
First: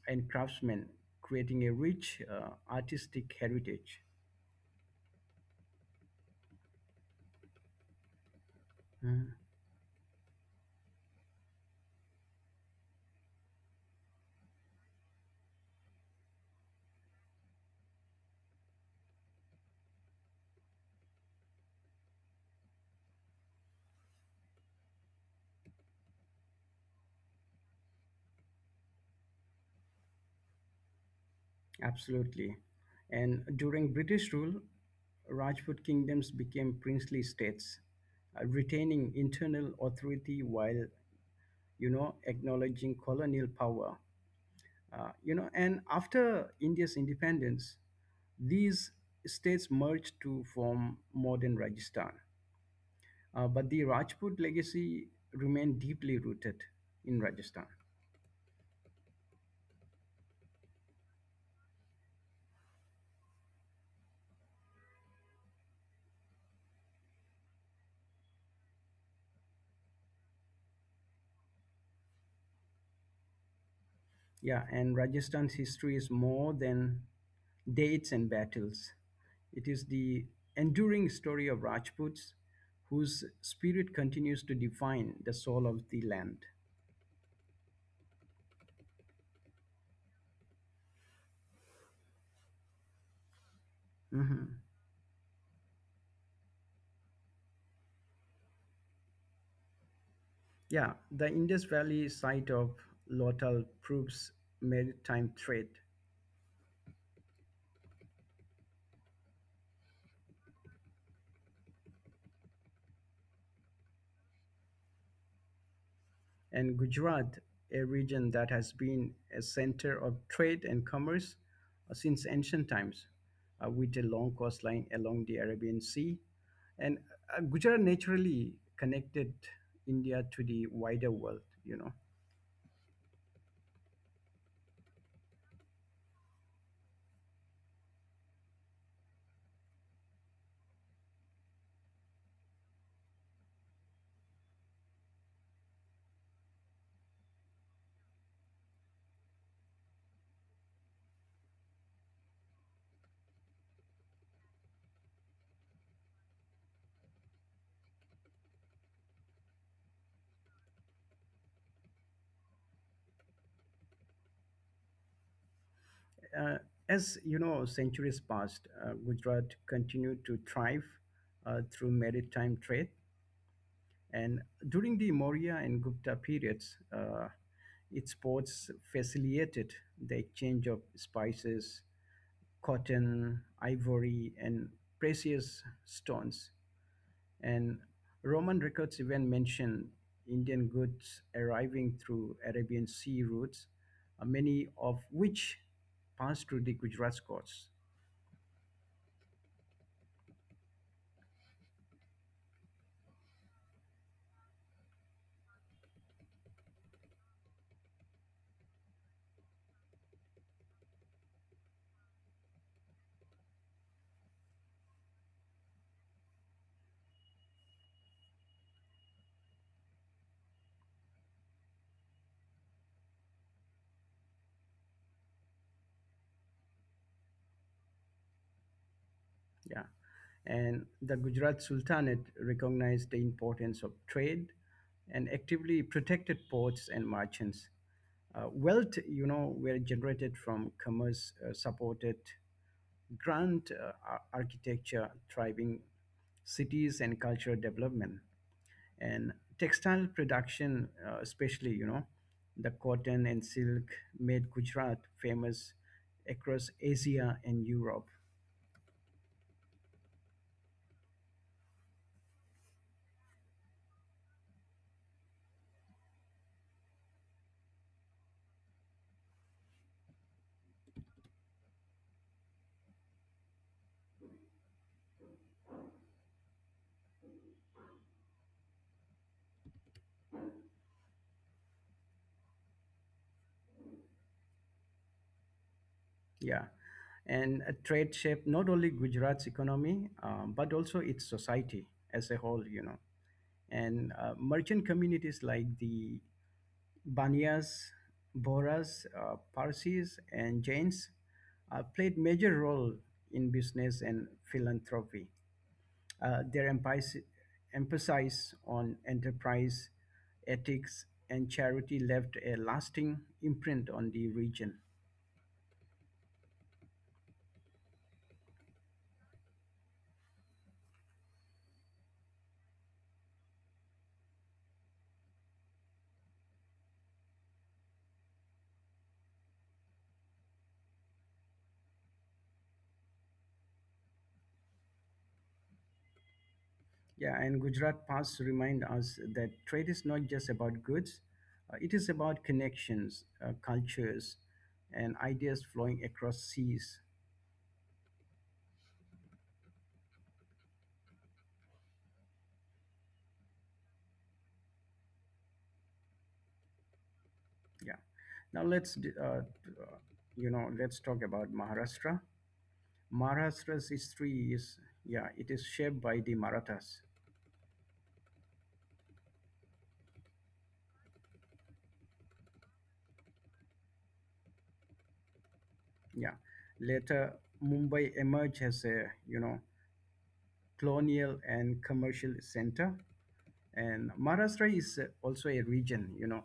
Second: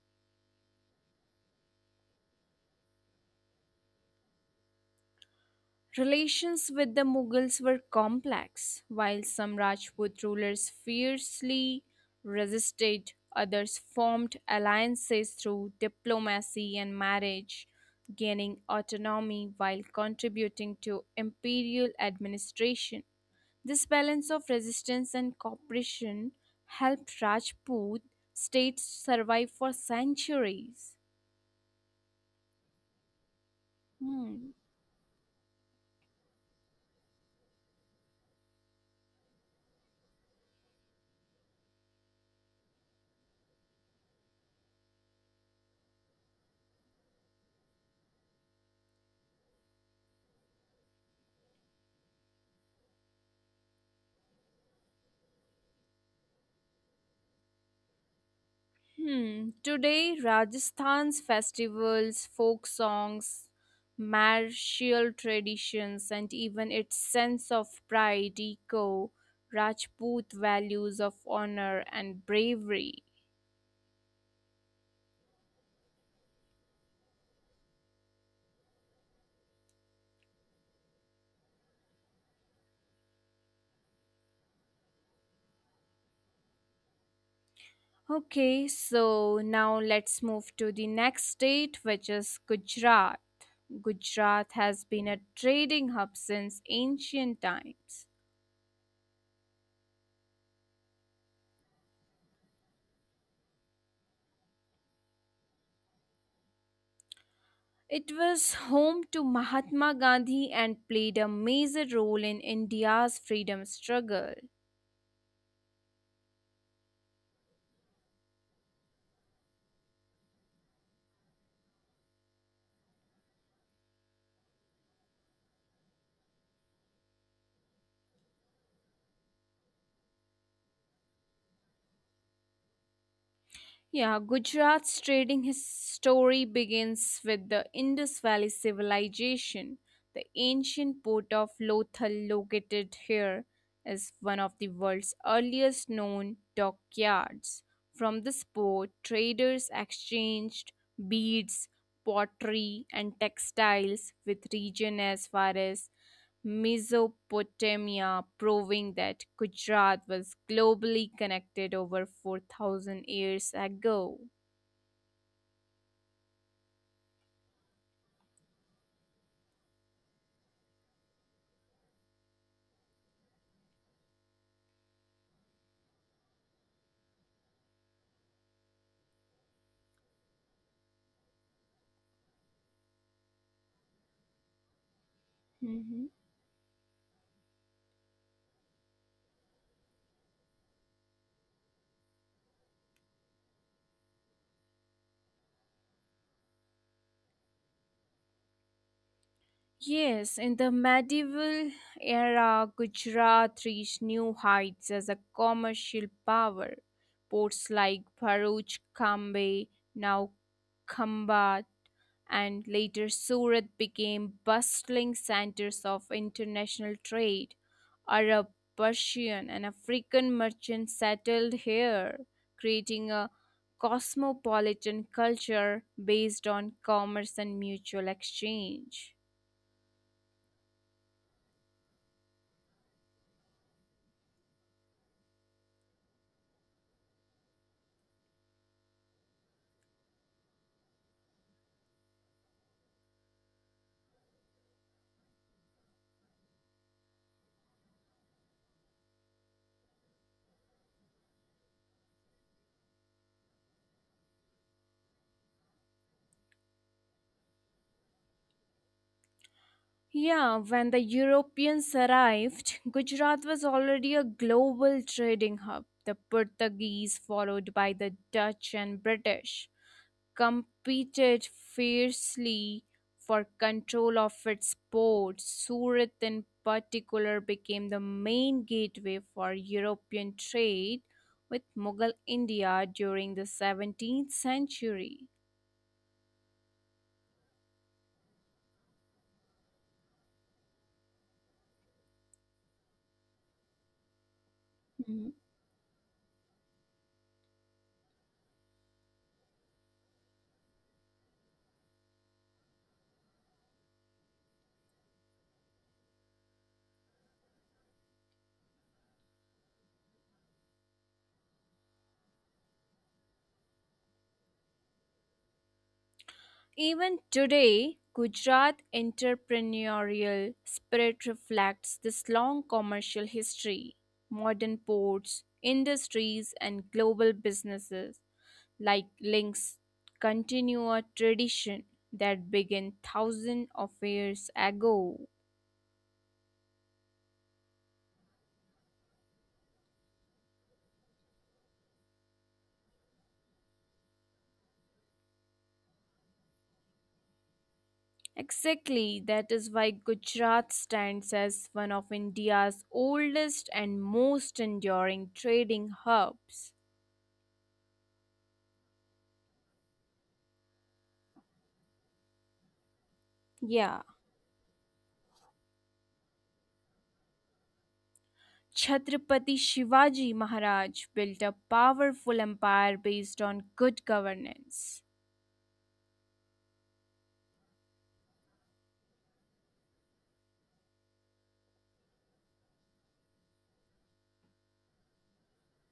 Speaker 1: and craftsmen, creating a rich artistic heritage.
Speaker 2: Relations with the Mughals were complex. While
Speaker 1: Mm,
Speaker 2: some Rajput rulers fiercely resisted, others formed alliances through diplomacy and marriage, gaining autonomy while contributing to imperial administration. This balance of resistance and cooperation helped Rajput states survive for centuries.
Speaker 1: absolutely. And during British rule,
Speaker 2: Hmm.
Speaker 1: Rajput kingdoms became princely states, retaining internal authority while, you know, acknowledging colonial power. You know, and after India's independence, these states merged to form modern Rajasthan. But the Rajput legacy remained deeply rooted in Rajasthan.
Speaker 2: Hmm. Today, Rajasthan's festivals, folk songs, martial traditions, and even its sense of pride echo Rajput values of honor and bravery.
Speaker 1: Yeah, and Rajasthan's history is more than dates and battles. It is the enduring story of Rajputs whose spirit continues to define the soul of the land.
Speaker 2: Okay, so now let's move to the next state, which is Gujarat.
Speaker 1: Mhm.
Speaker 2: Gujarat has been a trading hub since ancient times.
Speaker 1: Yeah, the Indus Valley site of Lotal proves maritime trade,
Speaker 2: It was home to Mahatma Gandhi and played a major role in India's freedom struggle.
Speaker 1: and Gujarat, a region that has been a center of trade and commerce since ancient times, with a long coastline along the Arabian Sea. And Gujarat naturally connected India to the wider world, you know.
Speaker 2: Yeah, Gujarat's trading his story begins with the Indus Valley Civilization. The ancient port of Lothal, located here, is one of the world's earliest known dockyards. From this port, traders exchanged beads, pottery, and textiles with region as far as Mesopotamia, proving that Gujarat was globally connected over 4,000 years ago.
Speaker 1: Uh, as you know, centuries passed, Gujarat continued to thrive through maritime trade. And during the Maurya and Gupta periods, its ports facilitated the exchange of spices, cotton, ivory, and precious
Speaker 2: Mhm.
Speaker 1: stones. And Roman records even mention Indian goods arriving through Arabian sea routes, many of which passed through the Gujarat coasts.
Speaker 2: Yes, in the medieval era, Gujarat reached new heights as a commercial power. Ports like Bharuch, Kambe, now Khambat, and later Surat became bustling centers of international trade. Arab, Persian, and African merchants settled here, creating a cosmopolitan culture based on commerce and mutual exchange.
Speaker 1: Yeah. And the Gujarat Sultanate recognized the importance of trade and actively protected ports and merchants. Wealth, you know, were generated from commerce supported grand architecture, thriving cities, and cultural development. And textile production, especially, you know, the cotton and silk, made Gujarat famous across Asia and Europe.
Speaker 2: Yeah, when the Europeans arrived, Gujarat was already a global trading hub. The Portuguese, followed by the Dutch and British, competed fiercely for control of its ports. Surat, in particular, became the main gateway for European trade with Mughal India during the 17th century.
Speaker 1: Yeah. And trade shaped not only Gujarat's economy, but also its society as a whole, you know. And merchant communities like the Baniyas, Boras, Parsis, and Jains played major role in business and philanthropy. Their emphasis on enterprise, ethics, and charity left a lasting imprint on the region.
Speaker 2: Even today, Gujarat entrepreneurial spirit reflects this long commercial history. Modern ports, industries, and global businesses like Links continue a tradition that began thousands of years ago.
Speaker 1: Yeah, and Gujarat Pass remind us that trade is not just about goods, it is about connections, cultures, and ideas flowing across seas.
Speaker 2: Exactly, that is why Gujarat stands as one of India's oldest and most enduring trading hubs.
Speaker 1: Yeah. Now you know, let's talk about Maharashtra. Maharashtra's history
Speaker 2: Yeah.
Speaker 1: is, yeah, it is shaped by the Marathas.
Speaker 2: Chhatrapati Shivaji Maharaj built a powerful empire based on good governance.
Speaker 1: Yeah. Later, Mumbai emerged as a, you know, colonial and commercial center. And Maharashtra is, also a region, you know,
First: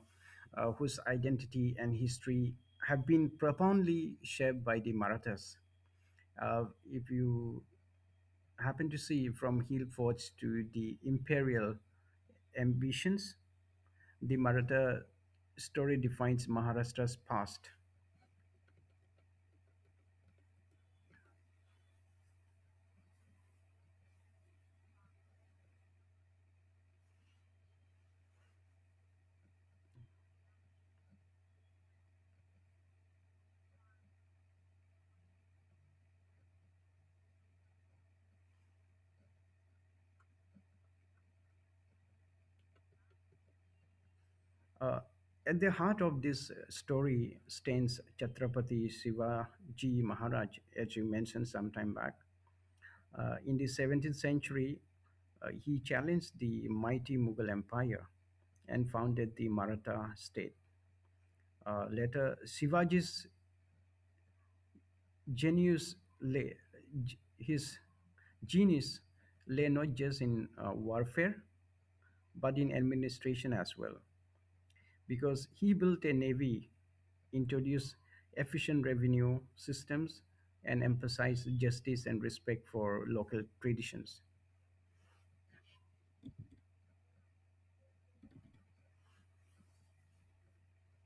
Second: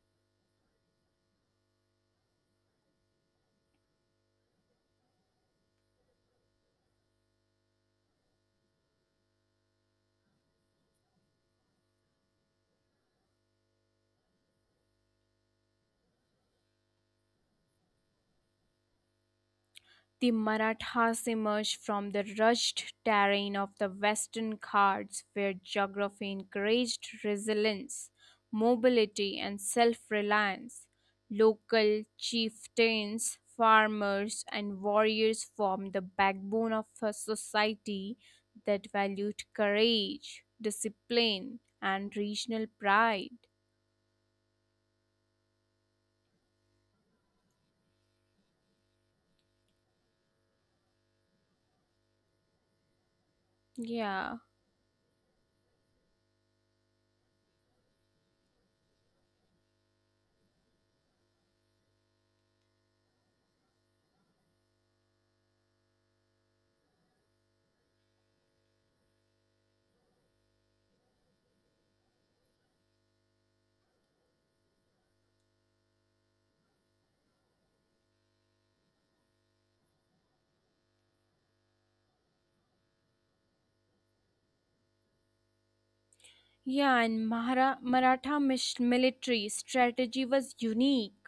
Speaker 1: whose identity and history have been profoundly shaped by the Marathas. Uh, if you happen to see from hill forts to the imperial ambitions, the Maratha story defines Maharashtra's past.
Speaker 2: The Marathas emerged from the rushed terrain of the Western Ghats, where geography encouraged resilience, mobility, and self reliance. Local chieftains, farmers, and warriors formed the backbone of a society that valued courage, discipline, and regional pride.
Speaker 1: Uh, at the heart of this story stands Chhatrapati Shivaji Maharaj, as you mentioned some time back. In the 17th
Speaker 2: Yeah.
Speaker 1: century, he challenged the mighty Mughal Empire and founded the Maratha state. Later, Shivaji's genius lay, his genius lay not just in warfare but in administration as well, because he built a navy, introduced efficient revenue systems, and emphasized justice and respect for local traditions.
Speaker 2: Yeah, and Maratha military strategy was unique,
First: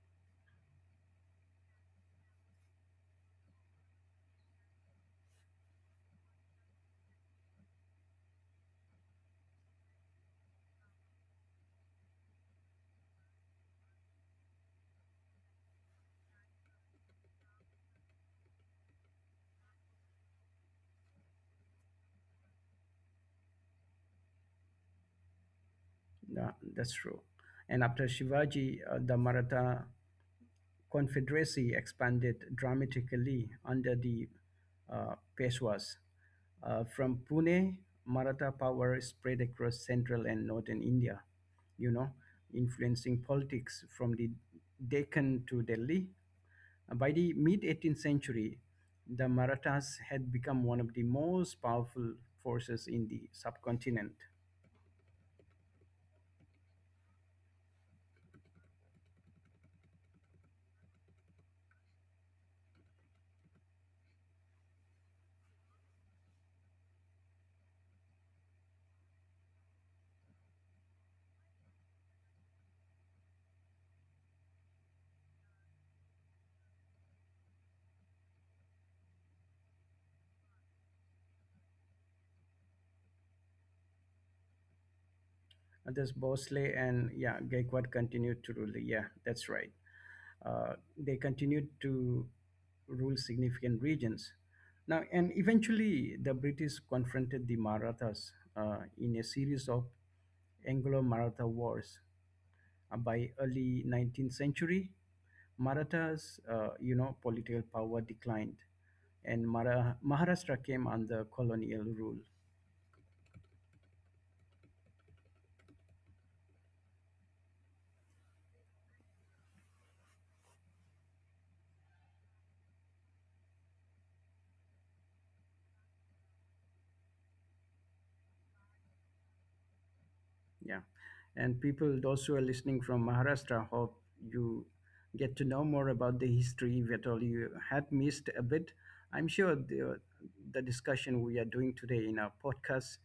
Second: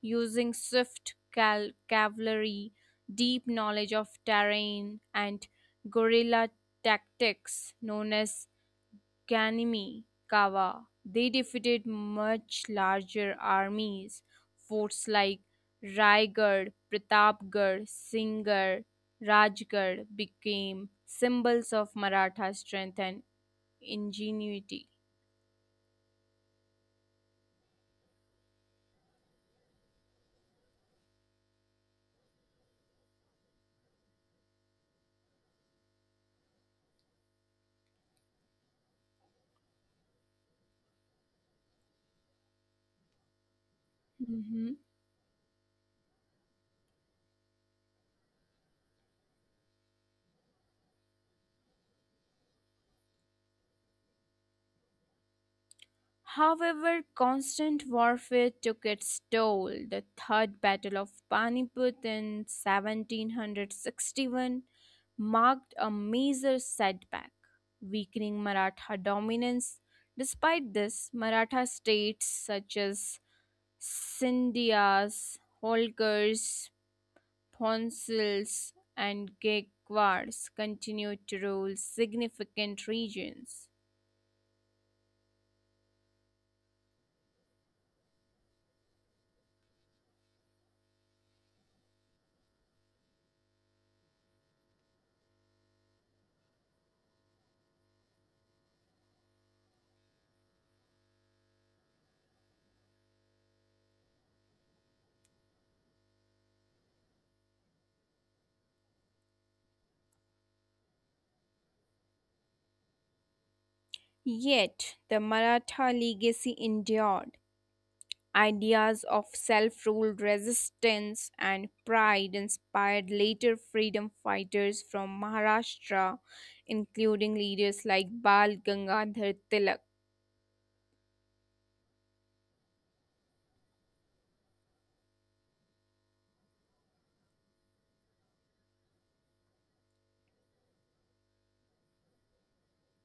Speaker 2: using swift cavalry, deep knowledge of terrain, and guerrilla tactics known as Ganimi Kawa. They defeated much larger armies, forts like Raigad, Pratapgarh, Singhar, Rajgarh became symbols of Maratha strength and ingenuity.
Speaker 1: Yeah, that's true. And after Shivaji, the Maratha Confederacy expanded dramatically under the Peshwas. From Pune, Maratha power spread across central and northern India, you know, influencing politics from the
Speaker 2: Hmm.
Speaker 1: Deccan to Delhi. By the mid 18th century, the Marathas had become one of the most powerful forces in the subcontinent.
Speaker 2: However, constant warfare took its toll. The Third Battle of Panipat in 1761 marked a major setback, weakening Maratha dominance. Despite this, Maratha states such as Sindhis, Holkars, Ponsils, and Gaekwars continued to rule significant regions.
Speaker 1: Others, Bosley and, yeah, Gaekwad continued to rule. Yeah, that's right. They continued to rule significant regions. Now, and eventually, the British confronted the Marathas in a series of Anglo-Maratha wars. By early 19th century, Marathas, you know, political power declined, and Maharashtra came under colonial rule.
Speaker 2: Yet the Maratha legacy endured. Ideas of self rule resistance and pride inspired later freedom fighters from Maharashtra, including leaders like Bal Gangadhar Tilak.
Speaker 1: Yeah. And people, those who are listening from Maharashtra, hope you get to know more about the history that all you had missed a bit. I'm sure the discussion we are doing today in our podcast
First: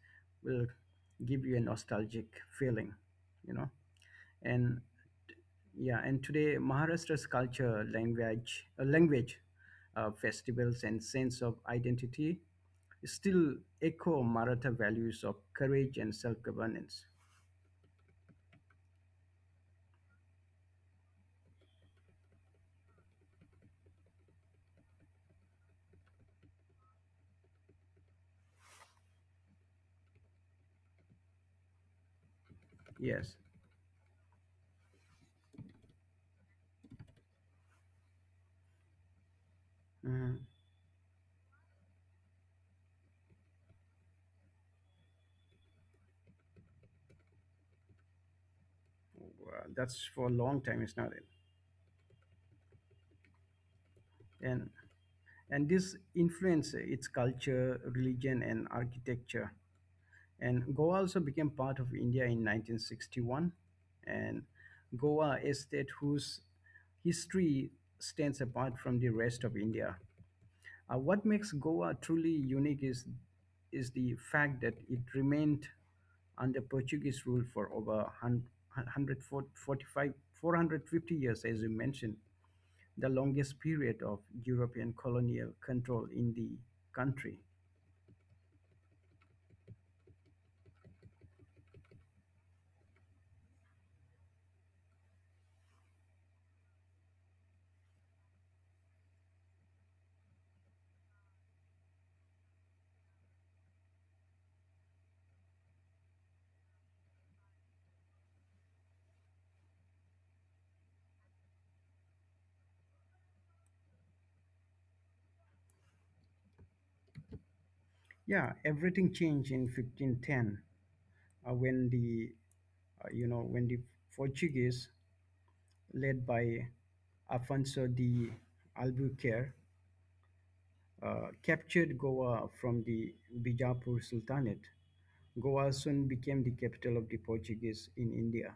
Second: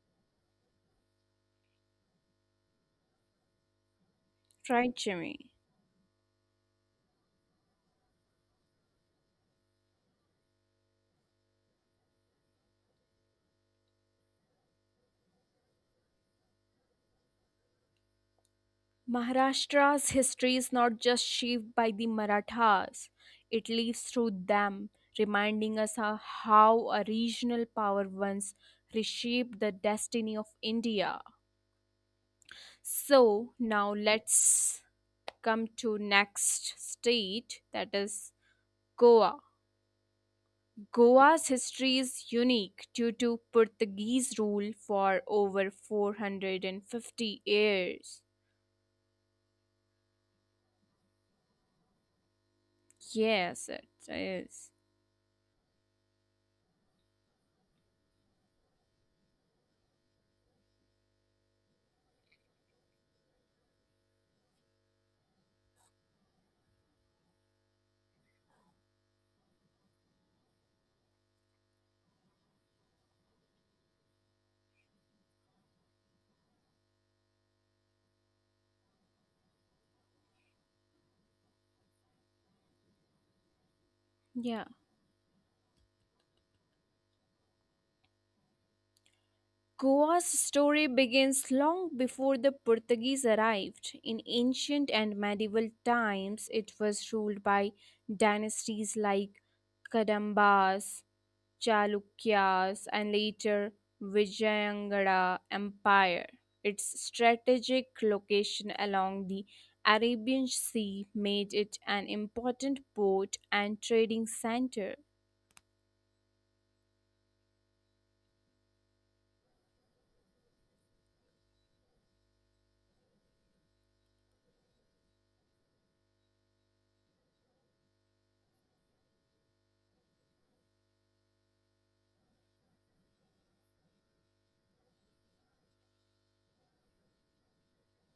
Speaker 1: will give you a nostalgic feeling, you know. And
Speaker 2: Right, Jimmy?
Speaker 1: yeah, and today Maharashtra's culture, language, festivals, and sense of identity still echo Maratha values of courage and self-governance.
Speaker 2: Maharashtra's history is not just shaped by the Marathas, it lives through them, reminding us of how a regional power once reshaped the destiny of India.
Speaker 1: Yes.
Speaker 2: So now let's come to next state, that is Goa.
Speaker 1: Mm-hmm.
Speaker 2: Goa's history is unique due to Portuguese rule for over 450 years.
Speaker 1: Well, that's for a long time, it's not it,
Speaker 2: Yes, it
Speaker 1: and
Speaker 2: is.
Speaker 1: and this influenced its culture, religion, and architecture, and Goa also became part of India in 1961. And Goa, a state whose history stands apart from the rest of India. What makes Goa truly unique is the fact that it remained under Portuguese rule for over 145 450 years, as you mentioned, the longest period of European
Speaker 2: Yeah.
Speaker 1: colonial control in the country.
Speaker 2: Goa's story begins long before the Portuguese arrived. In ancient and medieval times, it was ruled by dynasties like Kadambas, Chalukyas, and later Vijayanagara Empire. Its strategic location along the Arabian Sea made it an important port and trading center.
Speaker 1: Yeah, everything changed in 1510 uh, when the when the Portuguese, led by Afonso de Albuquerque, captured Goa from the Bijapur Sultanate. Goa soon became the capital of the Portuguese in India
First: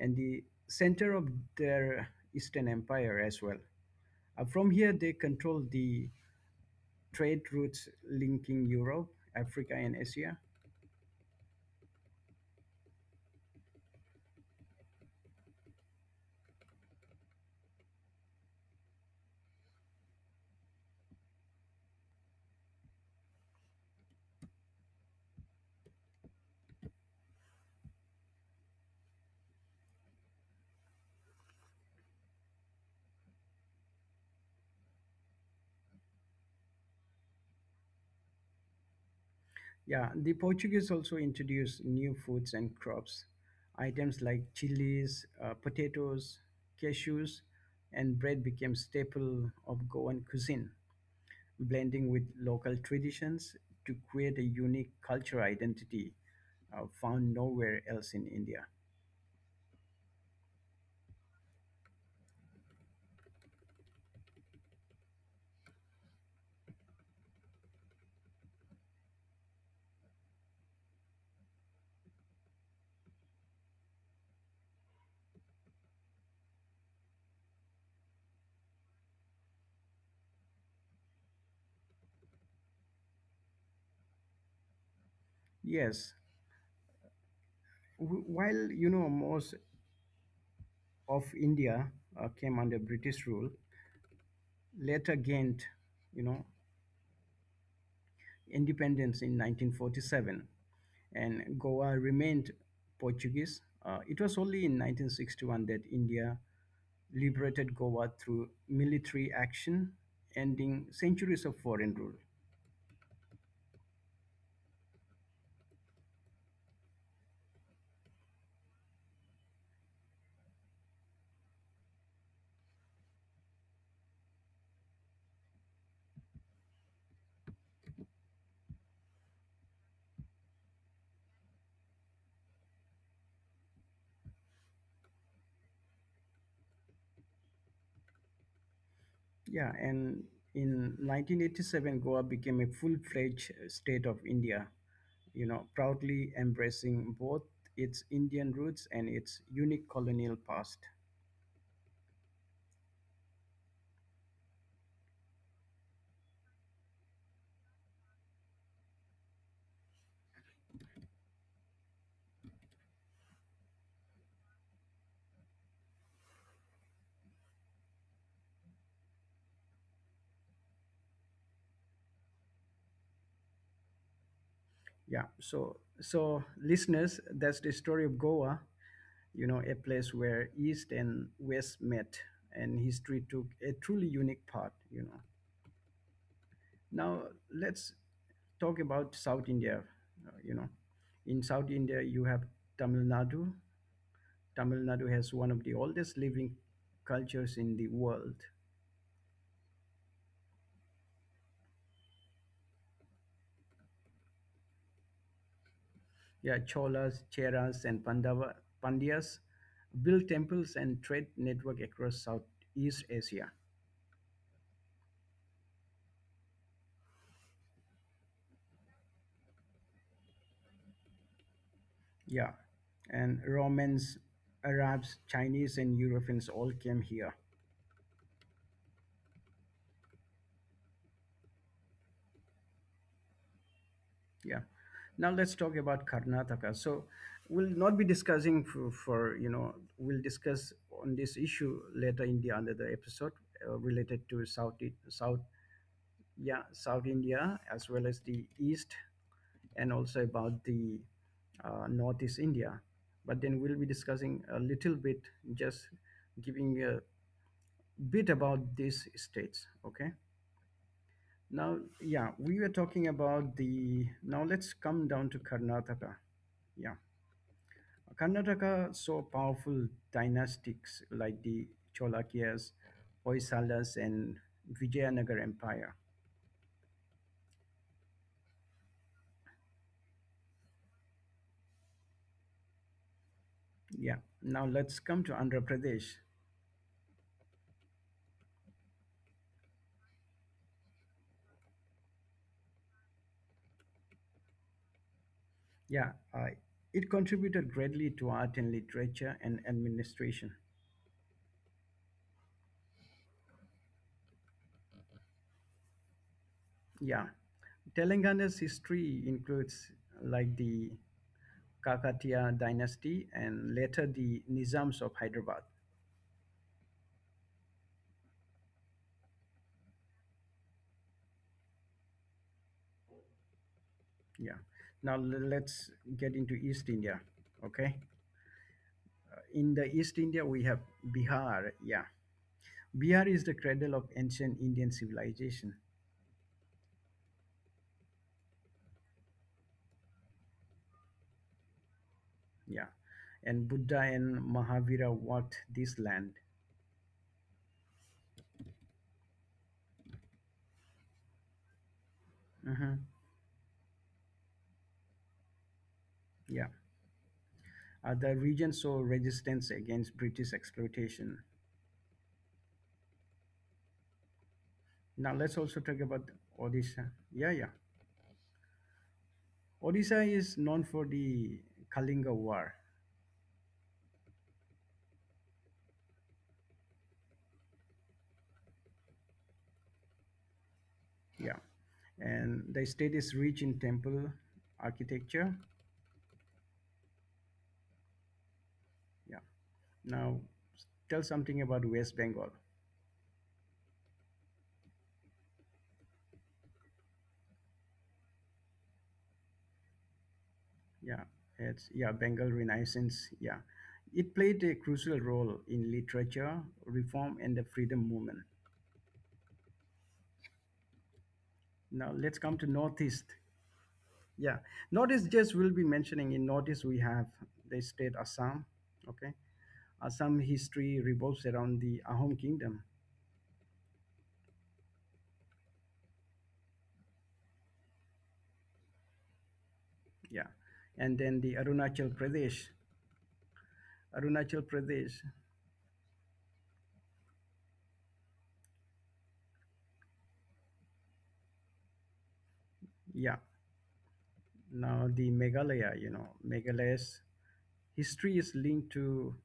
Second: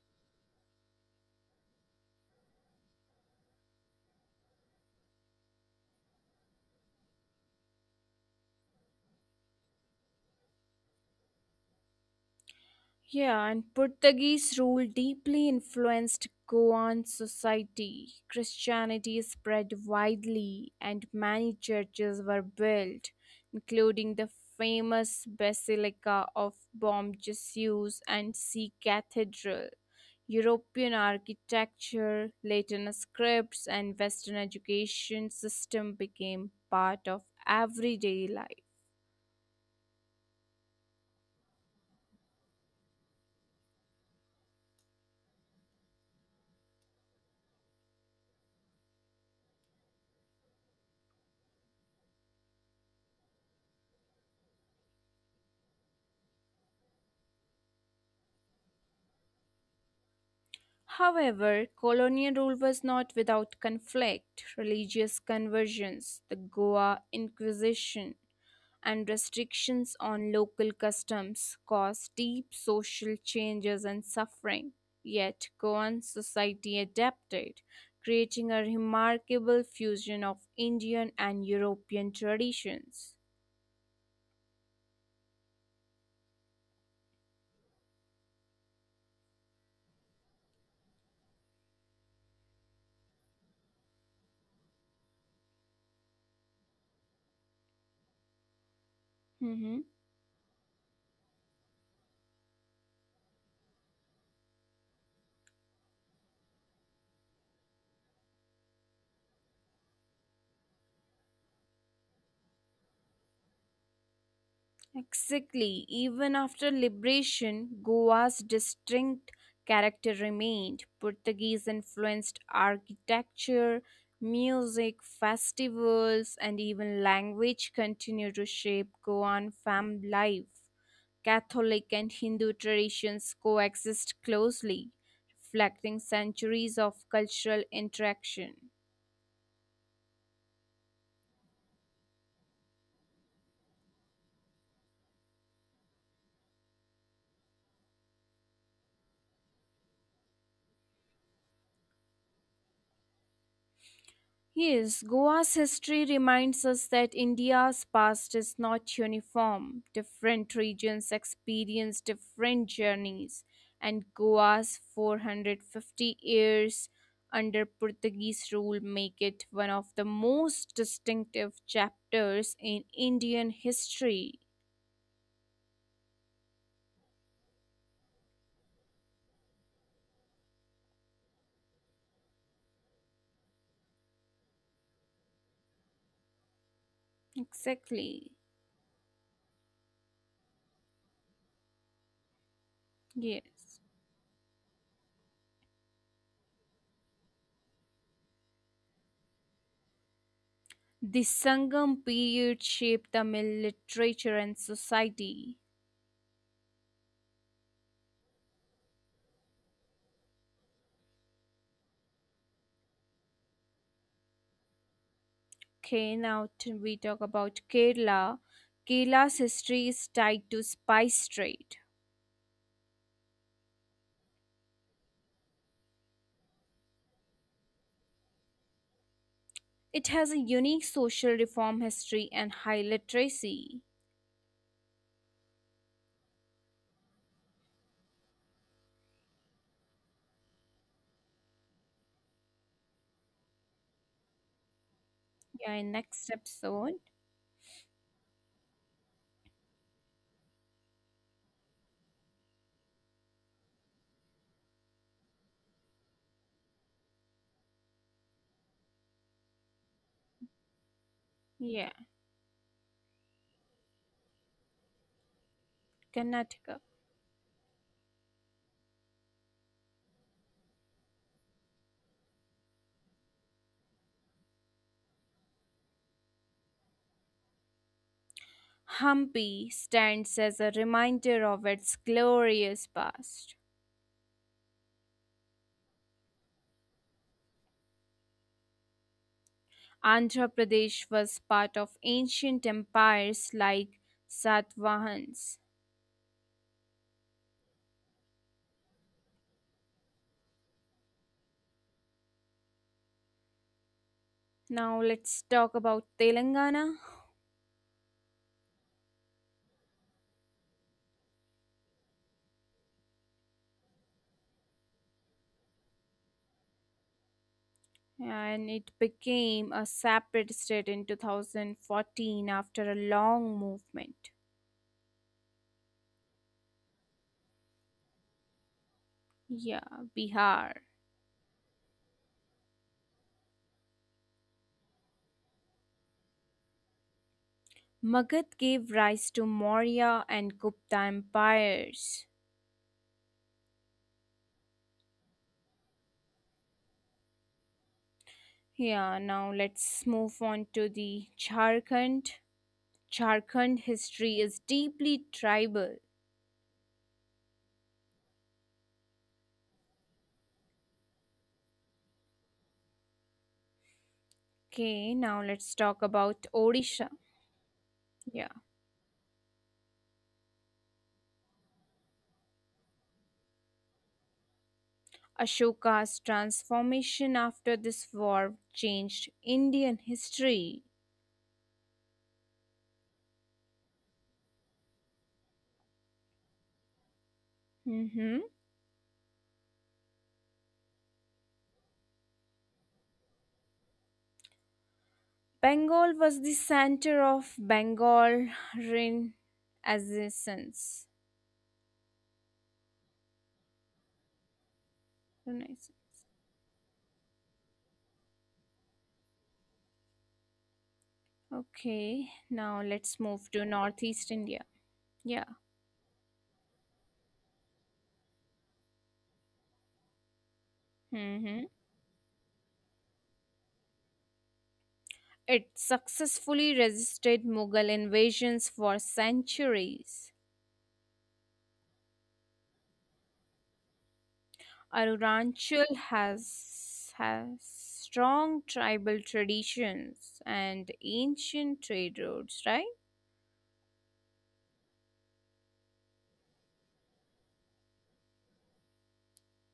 Speaker 1: and the center of their Eastern Empire as well. From here, they controlled the trade routes linking Europe, Africa, and Asia.
Speaker 2: Yeah, and Portuguese rule deeply influenced Goan society. Christianity spread widely, and many churches were built, including the famous Basilica of Bom Jesus and Sea Cathedral. European architecture, Latin scripts, and Western education system became part of everyday life.
Speaker 1: Yeah, the Portuguese also introduced new foods and crops. Items like chilies, potatoes, cashews, and bread became staple of Goan cuisine, blending with local traditions to create a unique cultural identity found nowhere else in India.
Speaker 2: However, colonial rule was not without conflict. Religious conversions, the Goa Inquisition, and restrictions on local customs caused deep social changes and suffering. Yet, Goan society adapted, creating a remarkable fusion of Indian and European traditions.
Speaker 1: Yes, while, you know, most of India came under British rule, later gained, you know, independence in
Speaker 2: Mhm.
Speaker 1: 1947, and Goa remained Portuguese. It was only in 1961 that India liberated Goa through military action, ending centuries of foreign rule.
Speaker 2: Exactly. Even after liberation, Goa's distinct character remained. Portuguese influenced architecture, music, festivals, and even language continue to shape Goan family life. Catholic and Hindu traditions coexist closely, reflecting centuries of cultural interaction.
Speaker 1: Yeah, and in 1987, Goa became a full fledged state of India, you know, proudly embracing both its Indian roots and its unique colonial past.
Speaker 2: Yes, Goa's history reminds us that India's past is not uniform. Different regions experience different journeys, and Goa's 450 years under Portuguese rule make it one of the most distinctive chapters in Indian history.
Speaker 1: Yeah, so so listeners, that's the story of Goa. You know, a place where East and West met and history took a truly unique path, you know. Now,
Speaker 2: Exactly.
Speaker 1: let's talk about South India. You know, in South India, you have Tamil
Speaker 2: Yes.
Speaker 1: Nadu. Tamil Nadu has one of the oldest living cultures in the world.
Speaker 2: The Sangam period shaped Tamil literature and society.
Speaker 1: Yeah, Cholas, Cheras, and Pandyas built temples and trade network across Southeast Asia.
Speaker 2: Okay, now we talk about Kerala. Kerala's history is tied to spice trade.
Speaker 1: Yeah. And Romans, Arabs, Chinese, and Europeans all came here.
Speaker 2: It has a unique social reform history and high literacy.
Speaker 1: Yeah. Now let's talk about Karnataka. So we'll not be discussing for, you know, we'll discuss on this issue later in the another episode related to
Speaker 2: Yeah,
Speaker 1: South,
Speaker 2: in next episode,
Speaker 1: yeah, South India, as well as the East, and also about the Northeast India. But then we'll be discussing a little bit, just giving a bit about these states. Okay.
Speaker 2: yeah,
Speaker 1: Now, yeah, we were talking about the. Now let's come down to Karnataka.
Speaker 2: Karnataka.
Speaker 1: Yeah, Karnataka saw powerful dynasties like the Cholakias, Hoysalas, and Vijayanagar Empire.
Speaker 2: Hampi stands as a reminder of its glorious past.
Speaker 1: Yeah, now let's come to Andhra Pradesh.
Speaker 2: Andhra Pradesh was part of ancient empires like Satvahans.
Speaker 1: Yeah, it contributed greatly to art and literature and administration.
Speaker 2: Now let's talk about Telangana.
Speaker 1: Yeah, Telangana's history includes like the Kakatiya dynasty and later the Nizams of Hyderabad.
Speaker 2: And it became a separate state in 2014 after a long movement.
Speaker 1: Yeah. Now let's get into East India. Okay.
Speaker 2: Yeah,
Speaker 1: In the East
Speaker 2: Bihar.
Speaker 1: India, we have Bihar. Yeah. Bihar is the cradle of ancient Indian civilization.
Speaker 2: Magad gave rise to Maurya and Gupta empires.
Speaker 1: Yeah. And Buddha and Mahavira walked this land.
Speaker 2: Yeah, now let's move on to the Jharkhand.
Speaker 1: Mhm.
Speaker 2: Jharkhand history is deeply tribal.
Speaker 1: Yeah. The region saw resistance against British exploitation.
Speaker 2: Okay, now
Speaker 1: Now
Speaker 2: let's
Speaker 1: let's
Speaker 2: talk
Speaker 1: also talk about
Speaker 2: about Odisha.
Speaker 1: Odisha. Yeah, yeah.
Speaker 2: Yeah,
Speaker 1: Odisha is known for the Kalinga War.
Speaker 2: Ashoka's transformation after this war changed Indian history.
Speaker 1: Yeah. And the state is rich in temple architecture.
Speaker 2: Mhm.
Speaker 1: Yeah. Now, tell something about West Bengal.
Speaker 2: Bengal was the center of Bengal Renaissance.
Speaker 1: Yeah, it's yeah Bengal Renaissance. Yeah, it played a crucial role in
Speaker 2: Renaissance.
Speaker 1: literature reform and the freedom movement.
Speaker 2: Okay,
Speaker 1: Now let's
Speaker 2: now
Speaker 1: come to
Speaker 2: let's
Speaker 1: Northeast.
Speaker 2: move to Northeast India.
Speaker 1: Yeah,
Speaker 2: Yeah.
Speaker 1: Northeast, just will be mentioning, in Northeast we have the state Assam. Okay, Assam history
Speaker 2: Hmm.
Speaker 1: revolves around the Ahom Kingdom.
Speaker 2: It successfully resisted Mughal invasions for centuries.
Speaker 1: Yeah, and then the Arunachal Pradesh. Arunachal Pradesh.
Speaker 2: Arunachal has strong tribal traditions and ancient trade routes, right?
Speaker 1: Yeah. Now the Meghalaya, you know, Meghalaya's history is linked to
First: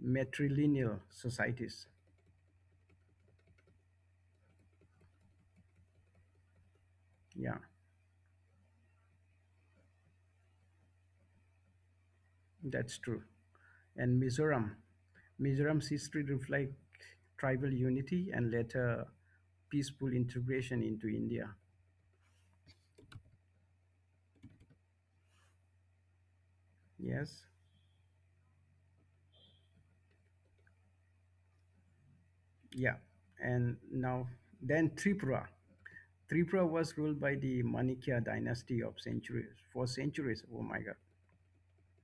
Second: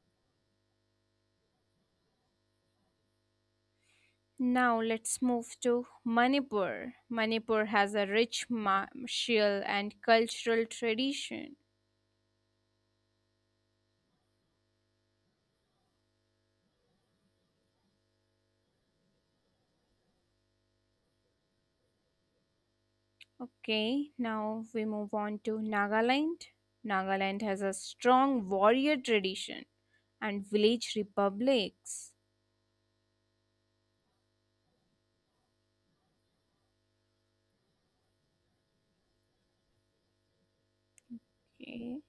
Speaker 1: matrilineal societies.
Speaker 2: Now let's move to Manipur.
Speaker 1: Yeah,
Speaker 2: Manipur has a rich martial and cultural tradition.
Speaker 1: that's true. And Mizoram, Mizoram's history reflects tribal unity and later peaceful integration into India.
Speaker 2: Okay, now we move on to Nagaland.
Speaker 1: Yes,
Speaker 2: Nagaland has a strong warrior tradition and village republics.
Speaker 1: yeah. And now, then Tripura. Tripura was ruled by the Manikya dynasty of centuries, for centuries. Oh my God.
Speaker 2: Okay,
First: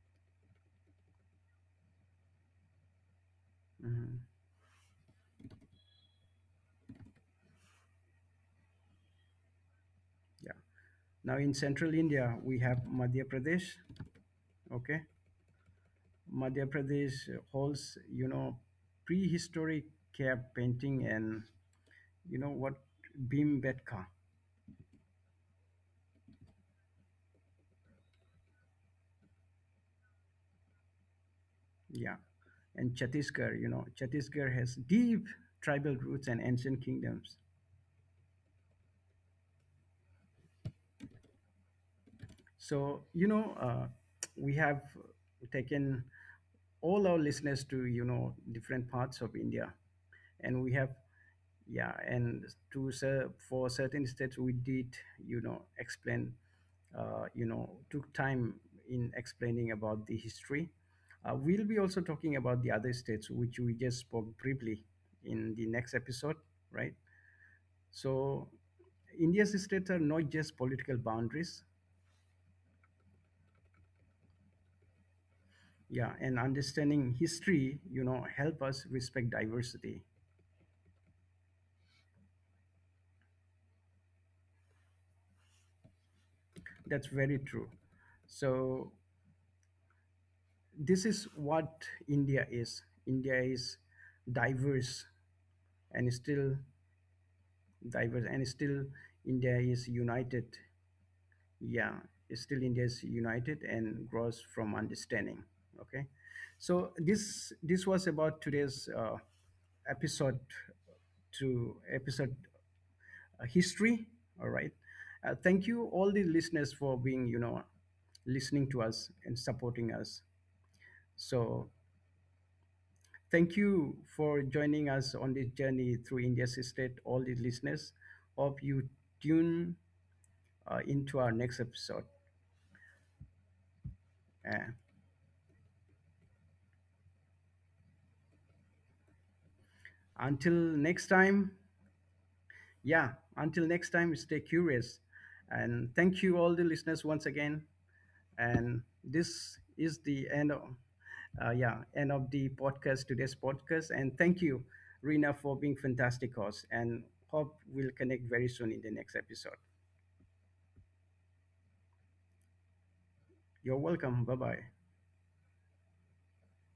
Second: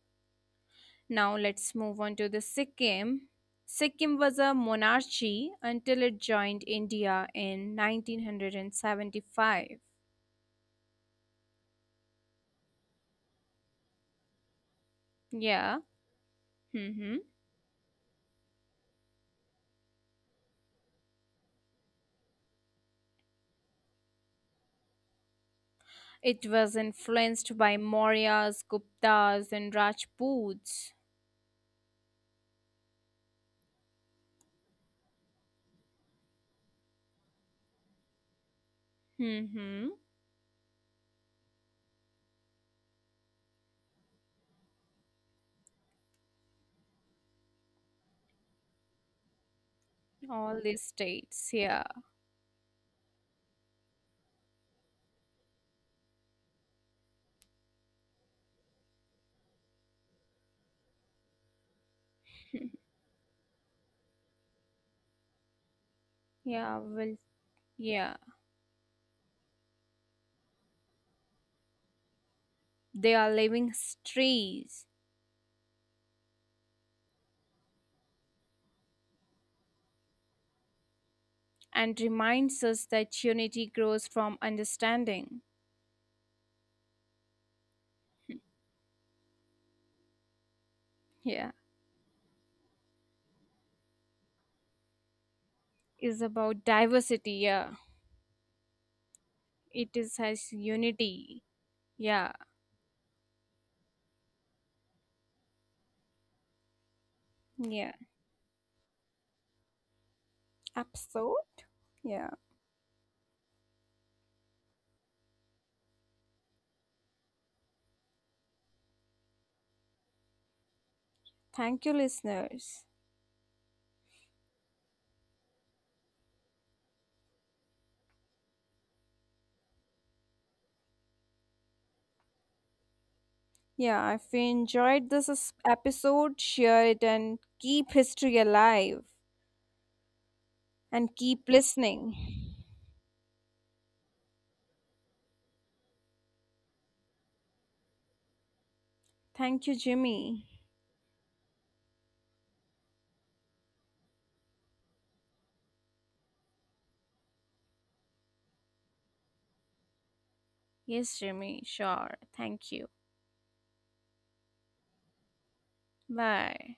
Speaker 2: now let's move on to the Sikkim. Sikkim
Speaker 1: Mhm.
Speaker 2: was a monarchy until it joined India in 1975.
Speaker 1: Yeah. Now in central India, we have Madhya Pradesh. Okay.
Speaker 2: Yeah.
Speaker 1: Madhya
Speaker 2: Mm-hmm.
Speaker 1: Pradesh holds, you know, prehistoric cave painting and you know what Bhimbetka,
Speaker 2: It was influenced by Mauryas, Guptas, and Rajputs.
Speaker 1: yeah, and Chhattisgarh. You know, Chhattisgarh has deep tribal roots and ancient kingdoms.
Speaker 2: Hmm.
Speaker 1: So, you know, we have taken all our listeners to, you know, different parts of India,
Speaker 2: All
Speaker 1: and we
Speaker 2: these
Speaker 1: have
Speaker 2: states, yeah.
Speaker 1: yeah and to for certain states we did, you know, explain you know, took time in explaining about the history. We'll be also talking about the other states which we just spoke briefly in the next episode,
Speaker 2: Yeah,
Speaker 1: right.
Speaker 2: well, yeah.
Speaker 1: So India's states are not just political boundaries,
Speaker 2: They are living histories
Speaker 1: yeah, and understanding history, you know, help us respect diversity.
Speaker 2: and reminds us that unity grows from understanding.
Speaker 1: That's very true. So this is
Speaker 2: Yeah,
Speaker 1: what India is. India is diverse, and
Speaker 2: is
Speaker 1: still
Speaker 2: about diversity. Yeah,
Speaker 1: diverse, and still India is
Speaker 2: it is
Speaker 1: united.
Speaker 2: has unity.
Speaker 1: Yeah,
Speaker 2: Yeah,
Speaker 1: still India is united and grows from understanding. Okay, so this
Speaker 2: yeah.
Speaker 1: was about today's episode
Speaker 2: Episode.
Speaker 1: to
Speaker 2: Yeah.
Speaker 1: episode, history. All right, thank you all the listeners for being, you know, listening to us and supporting us. So
Speaker 2: Thank you, listeners.
Speaker 1: thank you for joining us on this journey through India's state, all the listeners. Hope you tune into our next episode.
Speaker 2: Yeah, if you
Speaker 1: Uh,
Speaker 2: enjoyed episode, share it and keep history alive
Speaker 1: until next
Speaker 2: and keep
Speaker 1: time,
Speaker 2: listening.
Speaker 1: yeah, until next time, stay curious. And thank you, all the listeners, once again. And this
Speaker 2: Thank you,
Speaker 1: is the
Speaker 2: Jimmy.
Speaker 1: end of, yeah, end of the podcast, today's podcast. And thank you, Rina, for being fantastic host. And hope we'll connect very soon in the next episode.
Speaker 2: Yes, Jimmy, sure. Thank you.
Speaker 1: You're welcome. Bye bye.
Speaker 2: Bye.